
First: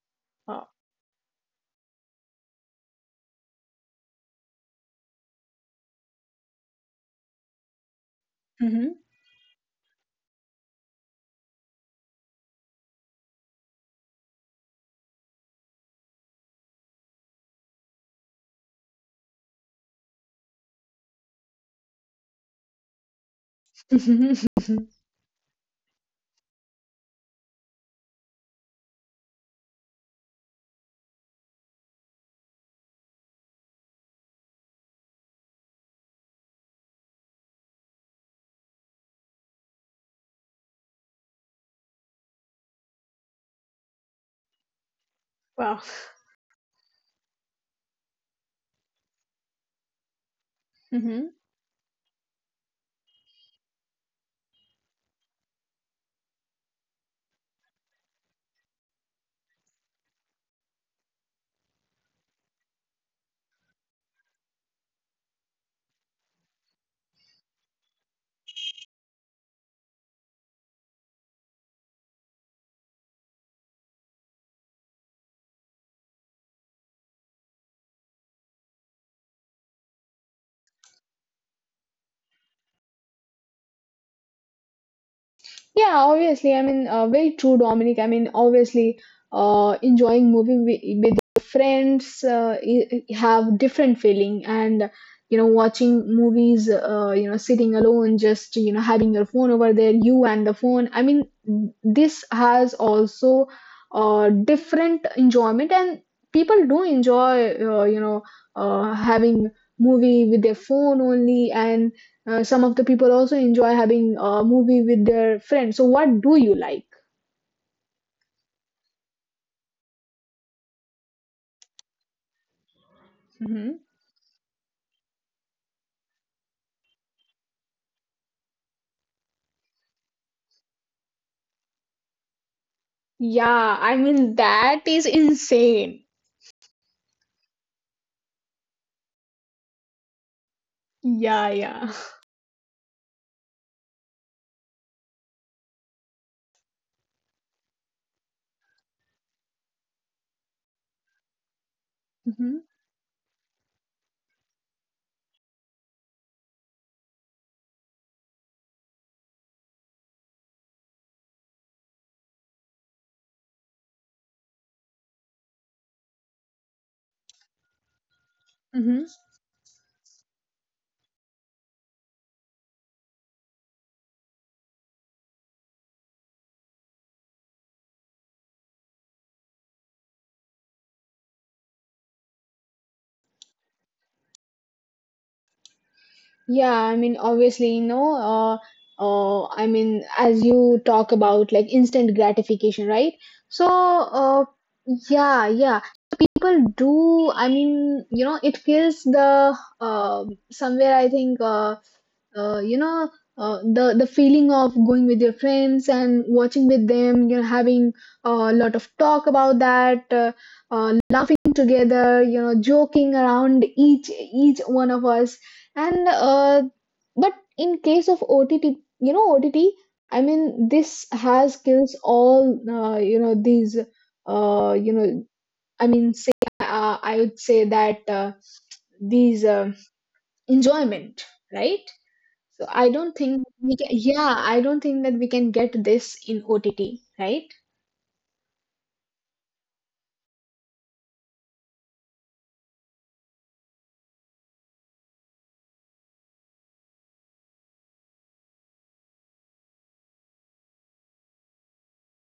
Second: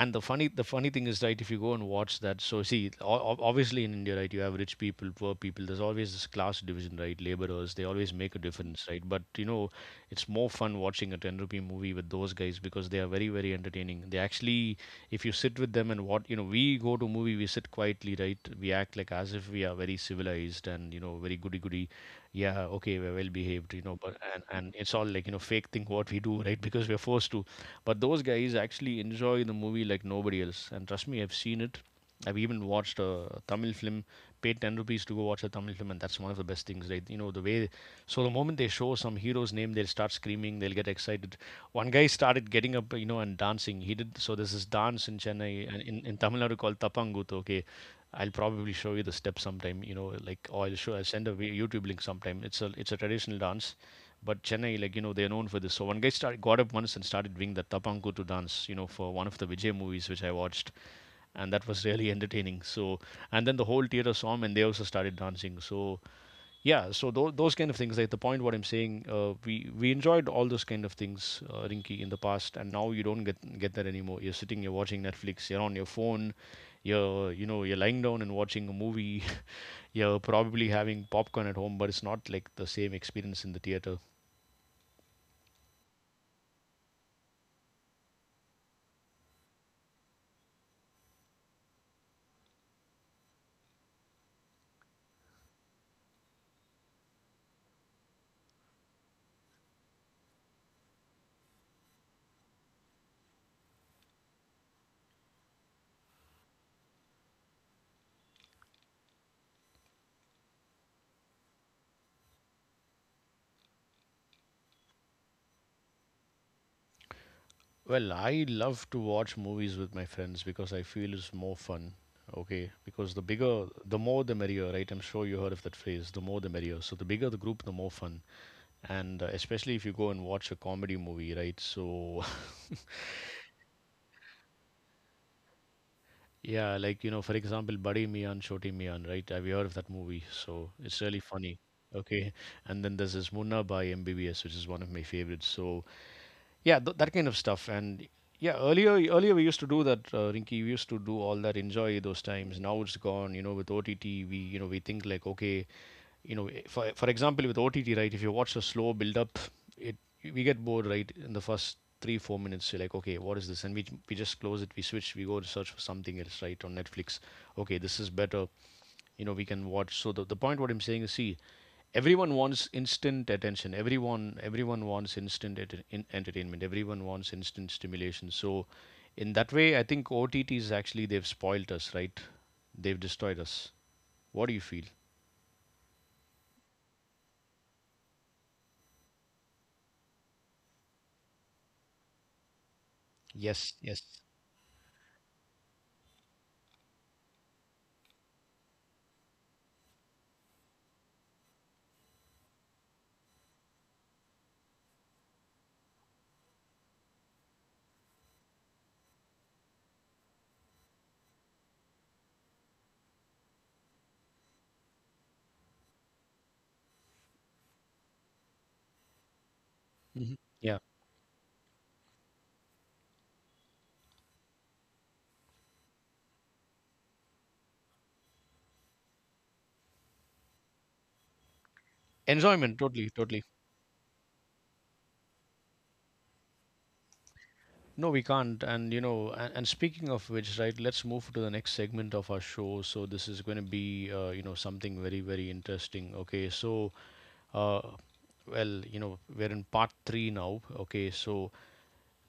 Speaker 1: And the funny the
Speaker 2: Wow.
Speaker 1: funny thing is, right? If you go and watch that, so see, obviously in India, right, you have rich people, poor people, there's always this class division, right? Laborers, they always make a difference,
Speaker 2: Hmm.
Speaker 1: right? But you know, it's more fun watching a 10 rupee movie with those guys because they are very very entertaining. They actually, if you sit with them and what, you know, we go to movie, we sit quietly, right? We act like as if we are very civilized and you know very goody goody. Yeah, okay, we're well behaved, you know, but and, and it's all like you know fake thing what we do right, because we're forced to. But those guys actually enjoy the movie like nobody else, and trust me, I've seen it. I've even watched a Tamil film, paid 10 rupees to go watch a Tamil film, and that's one of the best things, right? You know, the way, so the moment they show some hero's name, they'll start screaming, they'll get excited. One guy started getting up, you know, and dancing he did. So there's this dance in Chennai
Speaker 2: Wow.
Speaker 1: and in Tamil Nadu called tapangut, okay? I'll probably show you the steps sometime, you know, like or I'll show I'll send
Speaker 2: Hmm.
Speaker 1: a YouTube link sometime. It's a traditional dance, but Chennai, like you know, they're known for this. So one guy started, got up once, and started doing the tapankutu dance, you know, for one of the Vijay movies which I watched, and that was really entertaining. So, and then the whole theater saw him and they also started dancing. So yeah, so those kind of things, like the point what I'm saying, we enjoyed all those kind of things, Rinky, in the past, and now you don't get that anymore. You're sitting, you're watching Netflix, you're on your phone, you're you know you're lying down and watching a movie, you're probably having popcorn at home, but it's not like the same experience in the theater.
Speaker 2: Yeah, obviously. I mean, very true, Dominic. I mean, obviously, enjoying movie with your friends have different feeling, and you know, watching movies, you know, sitting alone, just you know, having your phone over there, you and the phone. I mean, this has also different enjoyment, and people do enjoy, you know, having movie with their phone only, and some of the people also enjoy having a movie with their friends. So, what do you like?
Speaker 1: Well, I love to watch movies with my friends because I feel it's more fun. Okay, because the bigger,
Speaker 2: Mm-hmm.
Speaker 1: the more the merrier, right? I'm sure you heard of that phrase, the more the merrier. So the bigger the group, the more fun. And especially if you go and watch a comedy movie, right? So,
Speaker 2: Yeah, I mean, that is insane.
Speaker 1: yeah, like you know, for example, Buddy Mian, Choti Mian, right? Have you heard of that movie? So it's really
Speaker 2: Yeah,
Speaker 1: funny.
Speaker 2: yeah.
Speaker 1: Okay, and then there's this Munna by MBBS, which is one of my favorites. So yeah, that kind of stuff. And yeah, earlier we used to do that, Rinky, we used to do all that, enjoy those
Speaker 2: Mm-hmm.
Speaker 1: times. Now it's gone. You know, with OTT, we, you know, we think like okay, you know, for example with OTT, right, if you watch the slow build up, it we get bored, right? In the first 3 4 minutes you're like, okay, what is this, and we just close it, we switch, we go to search for something else, right, on Netflix. Okay, this is better,
Speaker 2: Mm-hmm.
Speaker 1: you know, we can watch. So the point what I'm saying is, see, everyone wants instant attention, everyone wants instant entertainment, everyone wants instant stimulation. So in that way, I think OTTs actually they've spoiled us, right? They've destroyed us. What do you feel?
Speaker 2: Yeah, I mean, obviously, you know, I mean, as you talk about like instant gratification, right? So,
Speaker 1: Yes, yes.
Speaker 2: yeah, yeah. People, do I mean, you know, it kills the somewhere I think you know the feeling of going with your friends and watching with them, you know, having a lot of talk about that, laughing together, you know, joking around each one of us, and but in case of OTT, you know, OTT, I mean
Speaker 1: Mhm, yeah.
Speaker 2: this has kills all you know these you know I mean, say, I would say that these enjoyment, right? So
Speaker 1: Enjoyment,
Speaker 2: I don't
Speaker 1: totally,
Speaker 2: think
Speaker 1: totally.
Speaker 2: we can, yeah, I don't think that we can get this in OTT, right?
Speaker 1: No, we can't. And you know, and speaking of which, right, let's move to the next segment of our show. So this is going to be, you know, something very, very interesting. Okay, so, uh, well, you know, we're in part three now. Okay, so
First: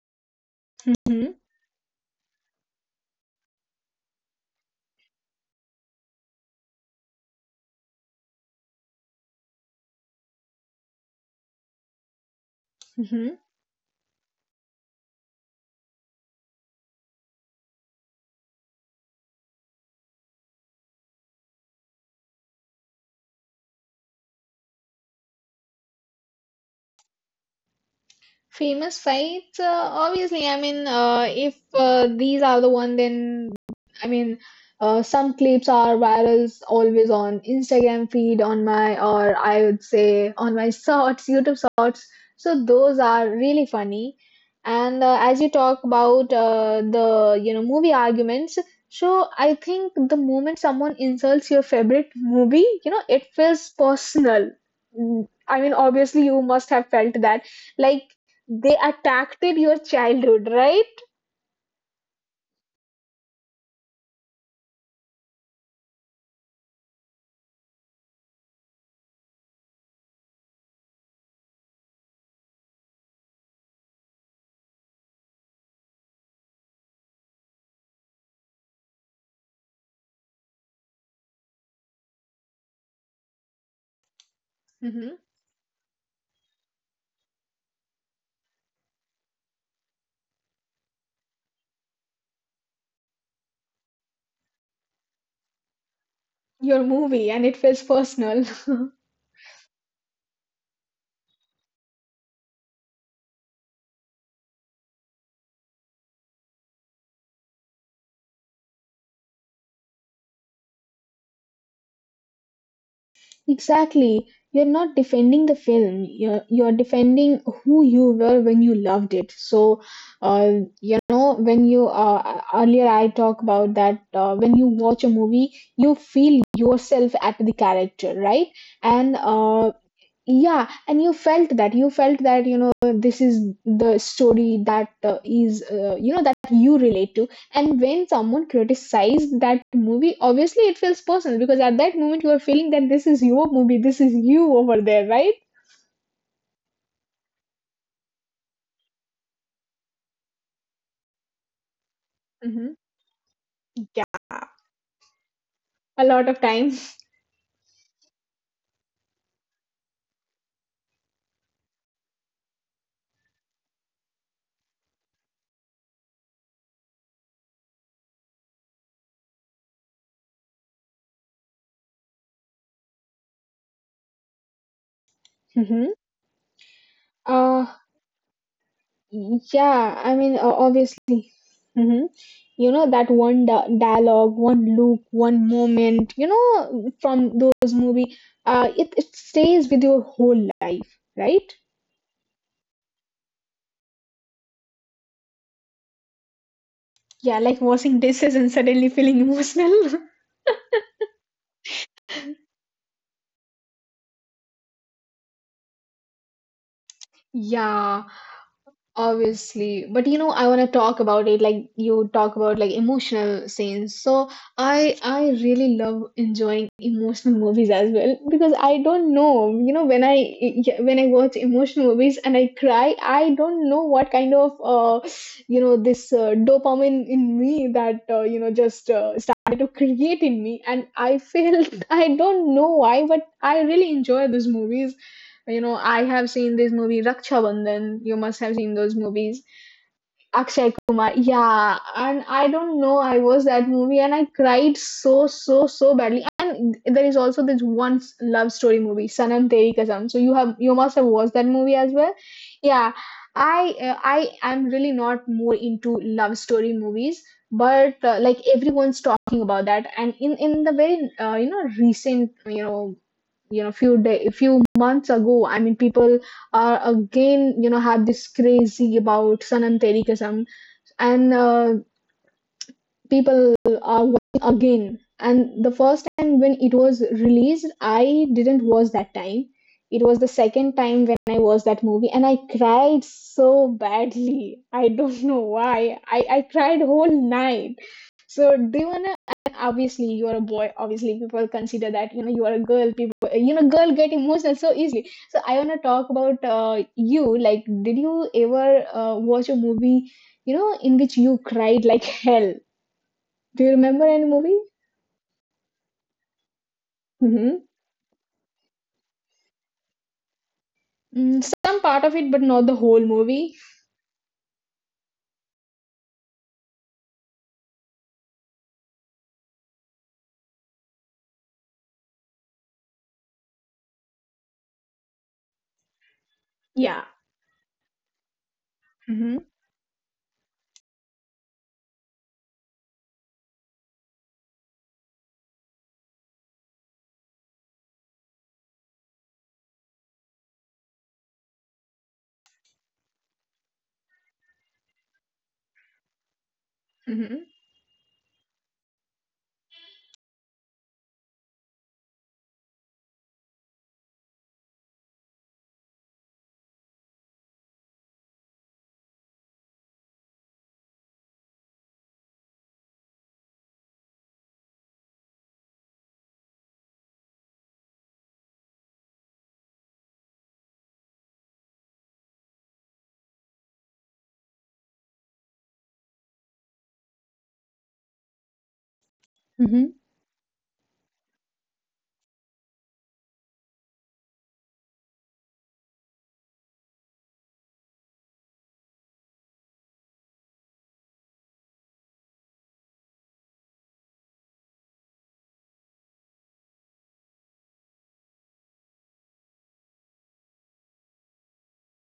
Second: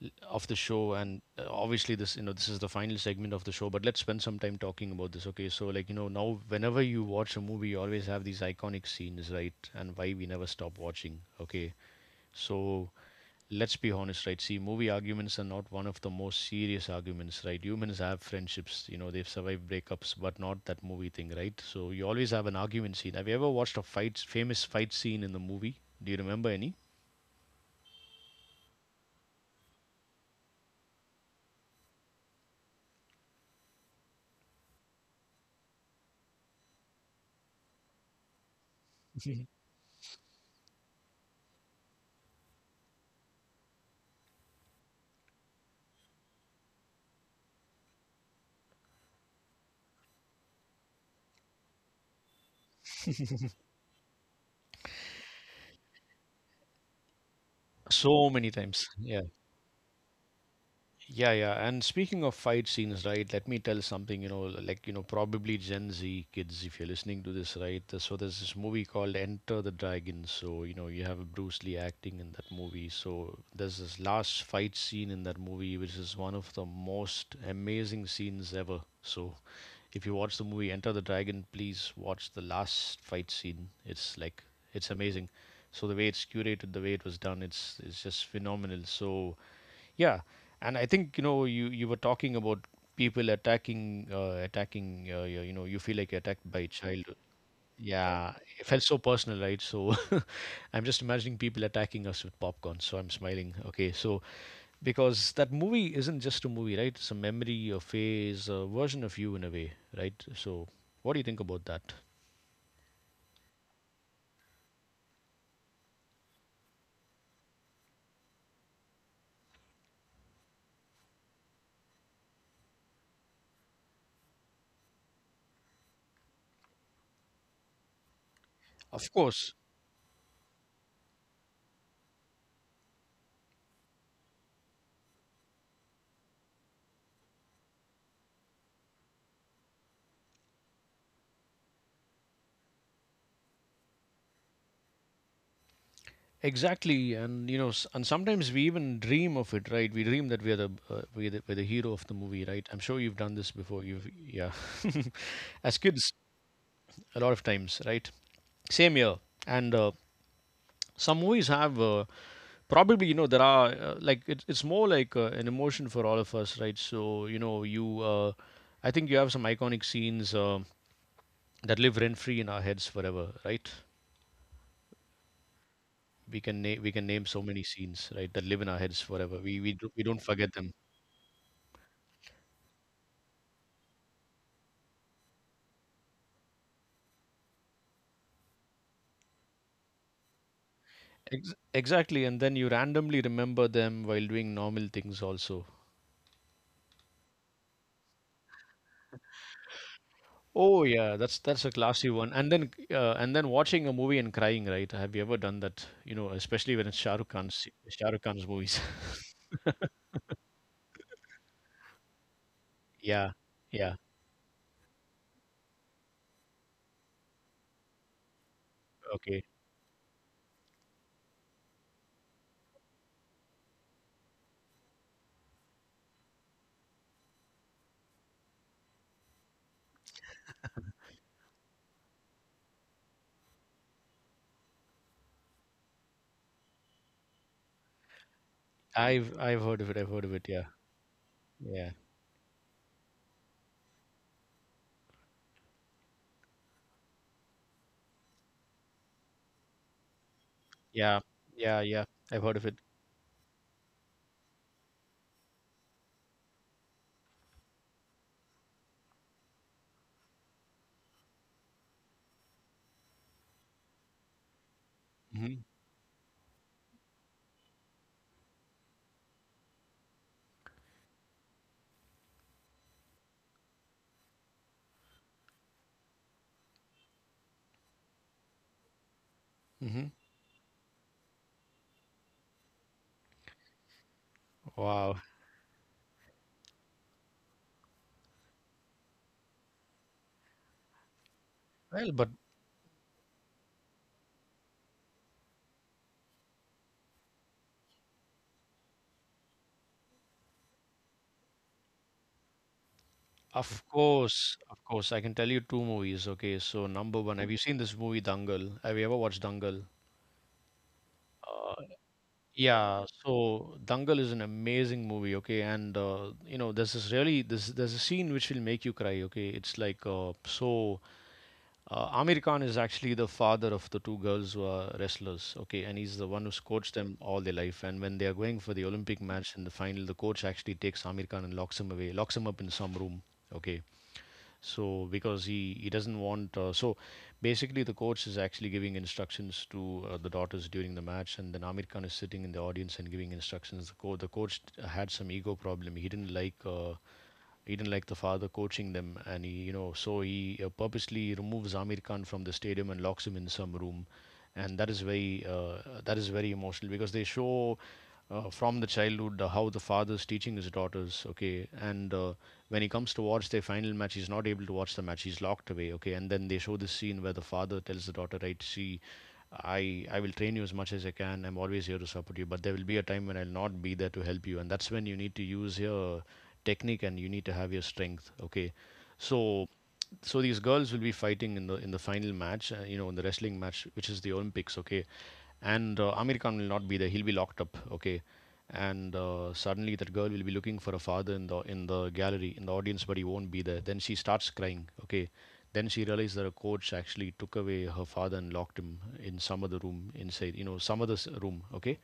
Speaker 1: of the show, and obviously this, you know, this is the final segment of the show. But let's spend some time talking about this. Okay, so like you know, now whenever you watch a movie, you always have these iconic scenes, right, and why we never stop watching. Okay, so
Speaker 2: Hmm.
Speaker 1: let's be honest, right? See, movie arguments are not one of the most serious arguments, right? Humans have friendships, you know, they've survived breakups, but not that movie thing, right? So you always have an argument scene. Have you ever watched a fight, famous fight scene in the movie? Do you remember any?
Speaker 2: Famous fights, obviously. I mean, if these are the one, then I mean, some clips are virals always on Instagram feed, on my or I would say on my shorts, YouTube shorts. So those are really funny. And as you talk about the you know movie arguments, so I think the moment someone insults your favorite movie, you know, it feels personal. Mm, I mean, obviously you must have felt that. Like
Speaker 1: So many
Speaker 2: they
Speaker 1: times. Yeah.
Speaker 2: attacked your childhood, right?
Speaker 1: Yeah, yeah. And speaking of fight scenes, right, let me tell something, you know, like, you know, probably Gen Z kids, if you're listening to this, right? So there's this movie called Enter the Dragon. So, you know, you have Bruce Lee acting in that movie. So there's this last fight scene in that movie, which is one of the most amazing scenes ever. So if you watch the movie Enter the Dragon, please watch the last fight scene. It's like, it's
Speaker 2: Hmm.
Speaker 1: amazing. So the way it's curated, the way it was done, it's just phenomenal. So yeah, and I think you know you were talking about people attacking you, you know you feel like you're attacked by a
Speaker 2: Your
Speaker 1: child.
Speaker 2: movie, and it feels
Speaker 1: Yeah,
Speaker 2: personal.
Speaker 1: it felt so personal, right? So I'm just imagining people attacking us with popcorn. So I'm smiling. Okay, so because that movie isn't just a movie, right? It's a memory, a phase, a version of you in a way, right? So what do you think about that?
Speaker 2: Exactly. You're not defending the film. You're defending who you were when you loved it. So, uh, you know, when you earlier I talked about that when you watch a movie, you feel yourself at the character, right?
Speaker 1: Of
Speaker 2: And
Speaker 1: course.
Speaker 2: yeah, and you felt that you felt that you know this is the story that is you know that you relate to, and when someone criticized that movie obviously it feels personal because at that moment you are feeling that this is your movie, this is you over there, right?
Speaker 1: Exactly, and you know, and sometimes we even dream of it, right? We dream that we're the we're the hero of the movie,
Speaker 2: Hmm.
Speaker 1: right? I'm sure you've done this before. You've yeah, as
Speaker 2: A lot
Speaker 1: kids,
Speaker 2: of times.
Speaker 1: a lot of times, right? Same here, and some movies have probably you know there are like it's more like an emotion for all of us, right? So you know you, I think you have some iconic scenes that live rent free in our heads forever, right?
Speaker 2: Hmm.
Speaker 1: We can we can name so many
Speaker 2: uh
Speaker 1: scenes, right, that live in our heads forever. We
Speaker 2: yeah, I
Speaker 1: don't
Speaker 2: mean,
Speaker 1: forget them.
Speaker 2: obviously. Hmm. You know that one dialogue, one look, one moment, you know, from those movie, it stays with your whole life, right?
Speaker 1: Exactly, and then you randomly remember them while doing normal things also.
Speaker 2: Yeah, like washing dishes and suddenly feeling emotional.
Speaker 1: Oh yeah, that's a classy one. And then watching a movie and crying, right? Have you ever done that? You know, especially when it's Shah Rukh Khan's
Speaker 2: Yeah,
Speaker 1: Shah Rukh Khan's movies.
Speaker 2: obviously, but you know, I want to talk about it like you talk about like
Speaker 1: Yeah,
Speaker 2: emotional
Speaker 1: yeah,
Speaker 2: scenes. So I really love enjoying emotional movies as well because I don't
Speaker 1: okay.
Speaker 2: know, you know, when I yeah, when I watch emotional movies and I cry, I don't know what kind of you know this dopamine in me that you know just started to create in me, and I feel I don't know why, but I really enjoy those movies. You know, I have seen this movie Raksha Bandhan. You must have seen those movies.
Speaker 1: I've heard of it. I've heard of it. Yeah,
Speaker 2: Akshay Kumar. Yeah,
Speaker 1: yeah,
Speaker 2: and I don't know. I was that movie and I cried so so so badly. And there is also this one love story movie, Sanam Teri Kasam. So you have you must have
Speaker 1: yeah,
Speaker 2: watched that movie
Speaker 1: yeah,
Speaker 2: as
Speaker 1: yeah.
Speaker 2: well.
Speaker 1: I've heard of it.
Speaker 2: Yeah, I am really not more into love story movies, but like everyone's talking about that. And in the very you know recent you know few months ago, I
Speaker 1: Hmm.
Speaker 2: mean people are again you know have this crazy about Sanam Teri Kasam, and people are watching again, and the first time when it was released I didn't watch, that time it
Speaker 1: Hmm.
Speaker 2: was the second time when I watched that movie and I cried so badly. I
Speaker 1: Wow.
Speaker 2: don't know why I cried whole night. So do you, Devana, and obviously you are a boy. Obviously people consider
Speaker 1: Well,
Speaker 2: that you
Speaker 1: but
Speaker 2: know you are a girl. People, you know, girl get emotional so easily. So I wanna talk about you. Like, did you ever watch a movie, you know, in which you cried like hell? Do you remember any movie?
Speaker 1: of course, I can tell you two movies. Okay, so number one, have you
Speaker 2: Hmm.
Speaker 1: seen this movie Dangal? Have you ever watched Dangal?
Speaker 2: Mm, some part of it, but not the whole
Speaker 1: Yeah,
Speaker 2: movie.
Speaker 1: so Dangal is an amazing movie, okay, and you know there's this really this there's a scene which will make you cry, okay. It's like Amir Khan is actually the father of the two girls who are wrestlers, okay, and he's the one who's coached
Speaker 2: Yeah.
Speaker 1: them all their life. And when they are going for the Olympic
Speaker 2: Hmm.
Speaker 1: match in the final, the coach actually takes Amir Khan and locks him away, locks him up in some room, okay. So because he doesn't want, so basically the coach is actually giving instructions to the daughters during the match, and then Amir Khan is sitting in the audience and giving instructions. The coach had some ego problem. He didn't like,
Speaker 2: Hmm.
Speaker 1: he didn't like the father coaching them, and he you know so he purposely removes Amir Khan from the stadium and locks him in some room. And that is very, that is very emotional because they show, from the childhood, how the father's teaching his daughters, okay. And when he comes to watch their final match, he's not able to watch the match. He's locked away, okay. And then they show this scene where the father tells the daughter, right? See, I will train you as much as I can. I'm always here to support you, but there will be a time when I'll not be there to help you, and that's when you need to use your technique and you need to have your strength, okay. so
Speaker 2: Hmm.
Speaker 1: so these girls will be fighting in the final match, you know, in the wrestling match, which is the Olympics, okay. And Amir Khan will not be there; he'll be locked up, okay. And suddenly that girl will be looking for a father in the gallery in the audience, but he won't be there. Then she starts crying, okay. Then she realized that a coach actually took away her father and locked him in some other room inside, some other room, okay.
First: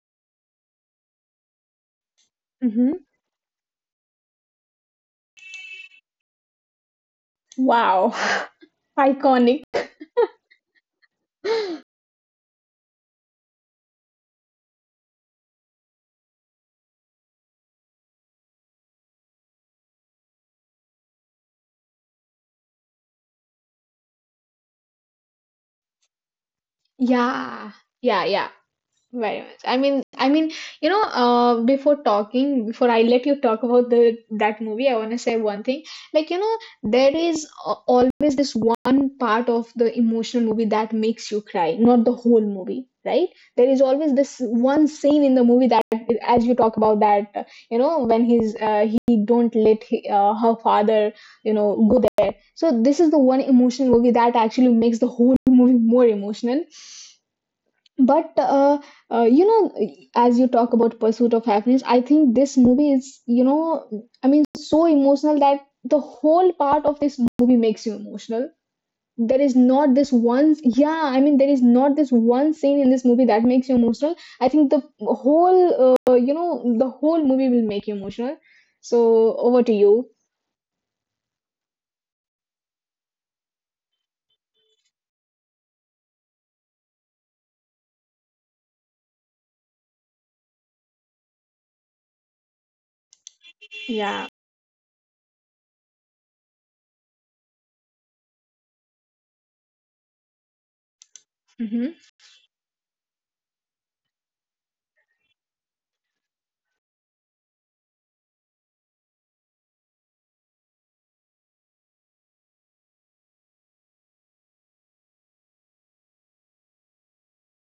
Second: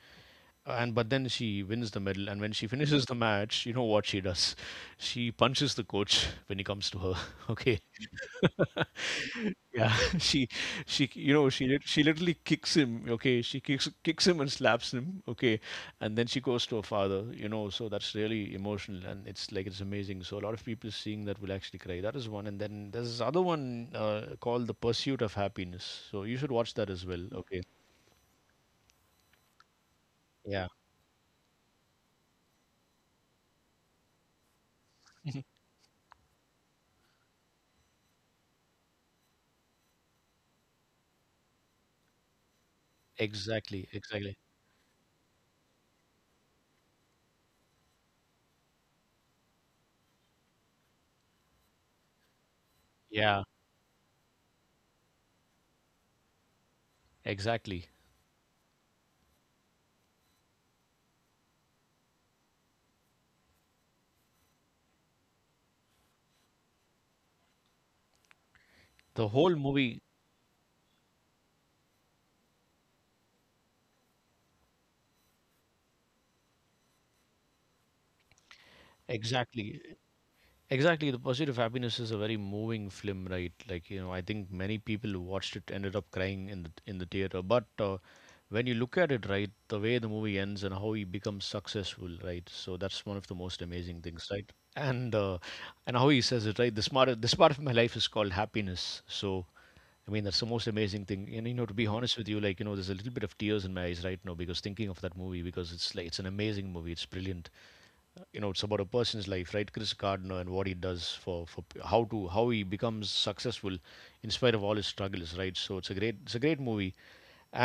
Speaker 1: And but then she wins the medal, and when she
Speaker 2: Hmm.
Speaker 1: finishes the match, you know what she does? She punches the coach when he comes to her. Okay.
Speaker 2: Wow, iconic.
Speaker 1: Yeah. she she you know she she literally kicks him, okay. She kicks him and slaps him, okay. And then she goes to her father, you know. So that's really emotional, and it's like it's amazing. So a lot of people seeing that will actually cry. That is one. And then there's this other one, called The Pursuit of Happiness, so you should watch that as well, okay.
Speaker 2: Yeah, yeah, yeah. Very much. I mean,
Speaker 1: Yeah,
Speaker 2: you know, before talking, before I let you talk about the that movie, I want to say one thing. Like, you know, there is always this one part of the emotional movie that makes you cry, not the whole movie, right? There is
Speaker 1: exactly
Speaker 2: always
Speaker 1: exactly
Speaker 2: this one scene in the movie that, as you talk about that, you know, when he don't let he, her father, you know, go there. So this is the
Speaker 1: Yeah,
Speaker 2: one emotional movie that actually makes the whole movie more emotional,
Speaker 1: exactly.
Speaker 2: but you know as you talk about Pursuit of Happiness, I think this movie is you know I mean so emotional that the whole part of this movie makes you emotional.
Speaker 1: The
Speaker 2: There
Speaker 1: whole
Speaker 2: is
Speaker 1: movie,
Speaker 2: not this one, yeah I mean there is not this one scene in this movie that makes you emotional. I think the whole you know the whole movie will make you emotional, so over to
Speaker 1: exactly.
Speaker 2: you.
Speaker 1: Exactly. The Pursuit of Happiness is a very moving film, right? Like, you know, I think many people who watched it ended up crying in the theater. But when you look at it, right, the way the movie ends and how he becomes successful, right? So that's one of the most amazing things,
Speaker 2: Yeah.
Speaker 1: right? And uh, and how he says it, right? This part of my life is called happiness. So. I mean, that's the most amazing thing. And you know, to be
Speaker 2: Mm-hmm.
Speaker 1: honest with you, like you know, there's a little bit of tears in my eyes right now because thinking of that movie, because it's like it's an amazing movie. It's brilliant. You know, it's about a person's life, right? Chris Gardner, and what he does for how to how he becomes successful in spite of all his struggles, right? So it's a great movie.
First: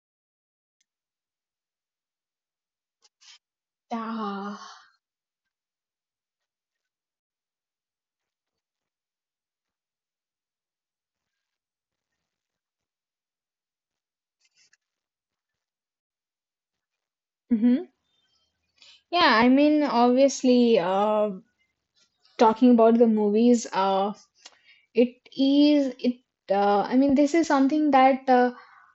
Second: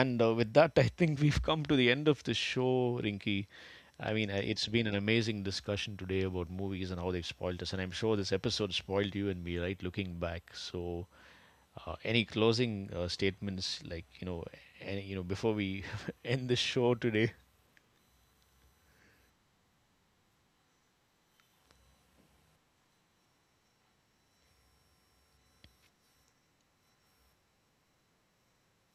Speaker 1: And with that, I think we've come to the end of the show, Rinky. I mean,
Speaker 2: Yeah.
Speaker 1: it's been an amazing discussion today about movies and how they've spoiled us. And I'm sure this episode spoiled you and me, right? Looking back, so. Any closing statements, like you know, any, you know, before we end the show today?
Speaker 2: Hmm. Yeah, I mean obviously talking about the movies. It is it I mean this is something that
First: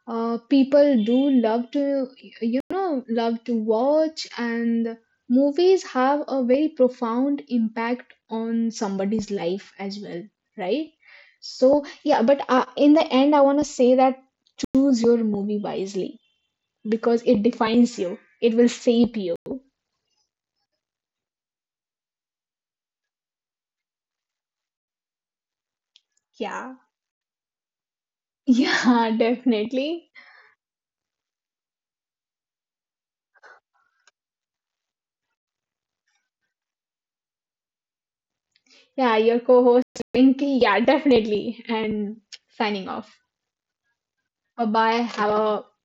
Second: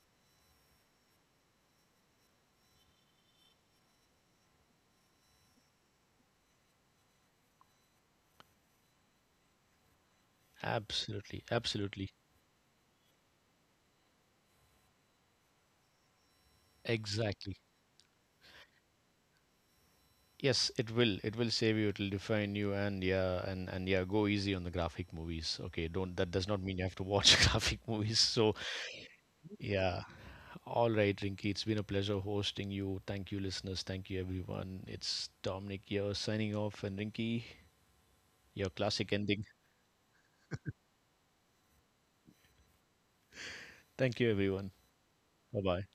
Speaker 2: people do love to you know love to watch, and movies have a very profound impact on somebody's life as well, right?
Speaker 1: Absolutely,
Speaker 2: So
Speaker 1: absolutely,
Speaker 2: yeah, but in the end I want to say that choose your movie wisely because it
Speaker 1: exactly.
Speaker 2: defines you, it will shape you.
Speaker 1: Yes, it will. It will save you. It'll define you, and yeah, and yeah, go easy on the graphic movies. Okay, don't. That does not
Speaker 2: Yeah,
Speaker 1: mean you have to watch graphic movies. So
Speaker 2: yeah.
Speaker 1: yeah,
Speaker 2: Definitely.
Speaker 1: all right, Rinky. It's been a pleasure hosting you. Thank you, listeners. Thank you, everyone. It's Dominic here signing off, and Rinky, your classic
Speaker 2: Yeah, your
Speaker 1: ending.
Speaker 2: co-host Rinki, yeah, definitely, and signing off.
Speaker 1: Thank you, everyone.
Speaker 2: Bye bye. Have
Speaker 1: Bye
Speaker 2: a
Speaker 1: bye.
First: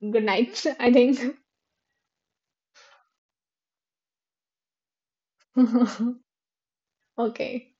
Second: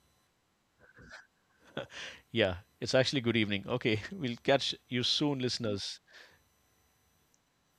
Speaker 2: good night, I think.
Speaker 1: Yeah, it's actually good evening. Okay, we'll catch you soon, listeners.
Speaker 2: Okay.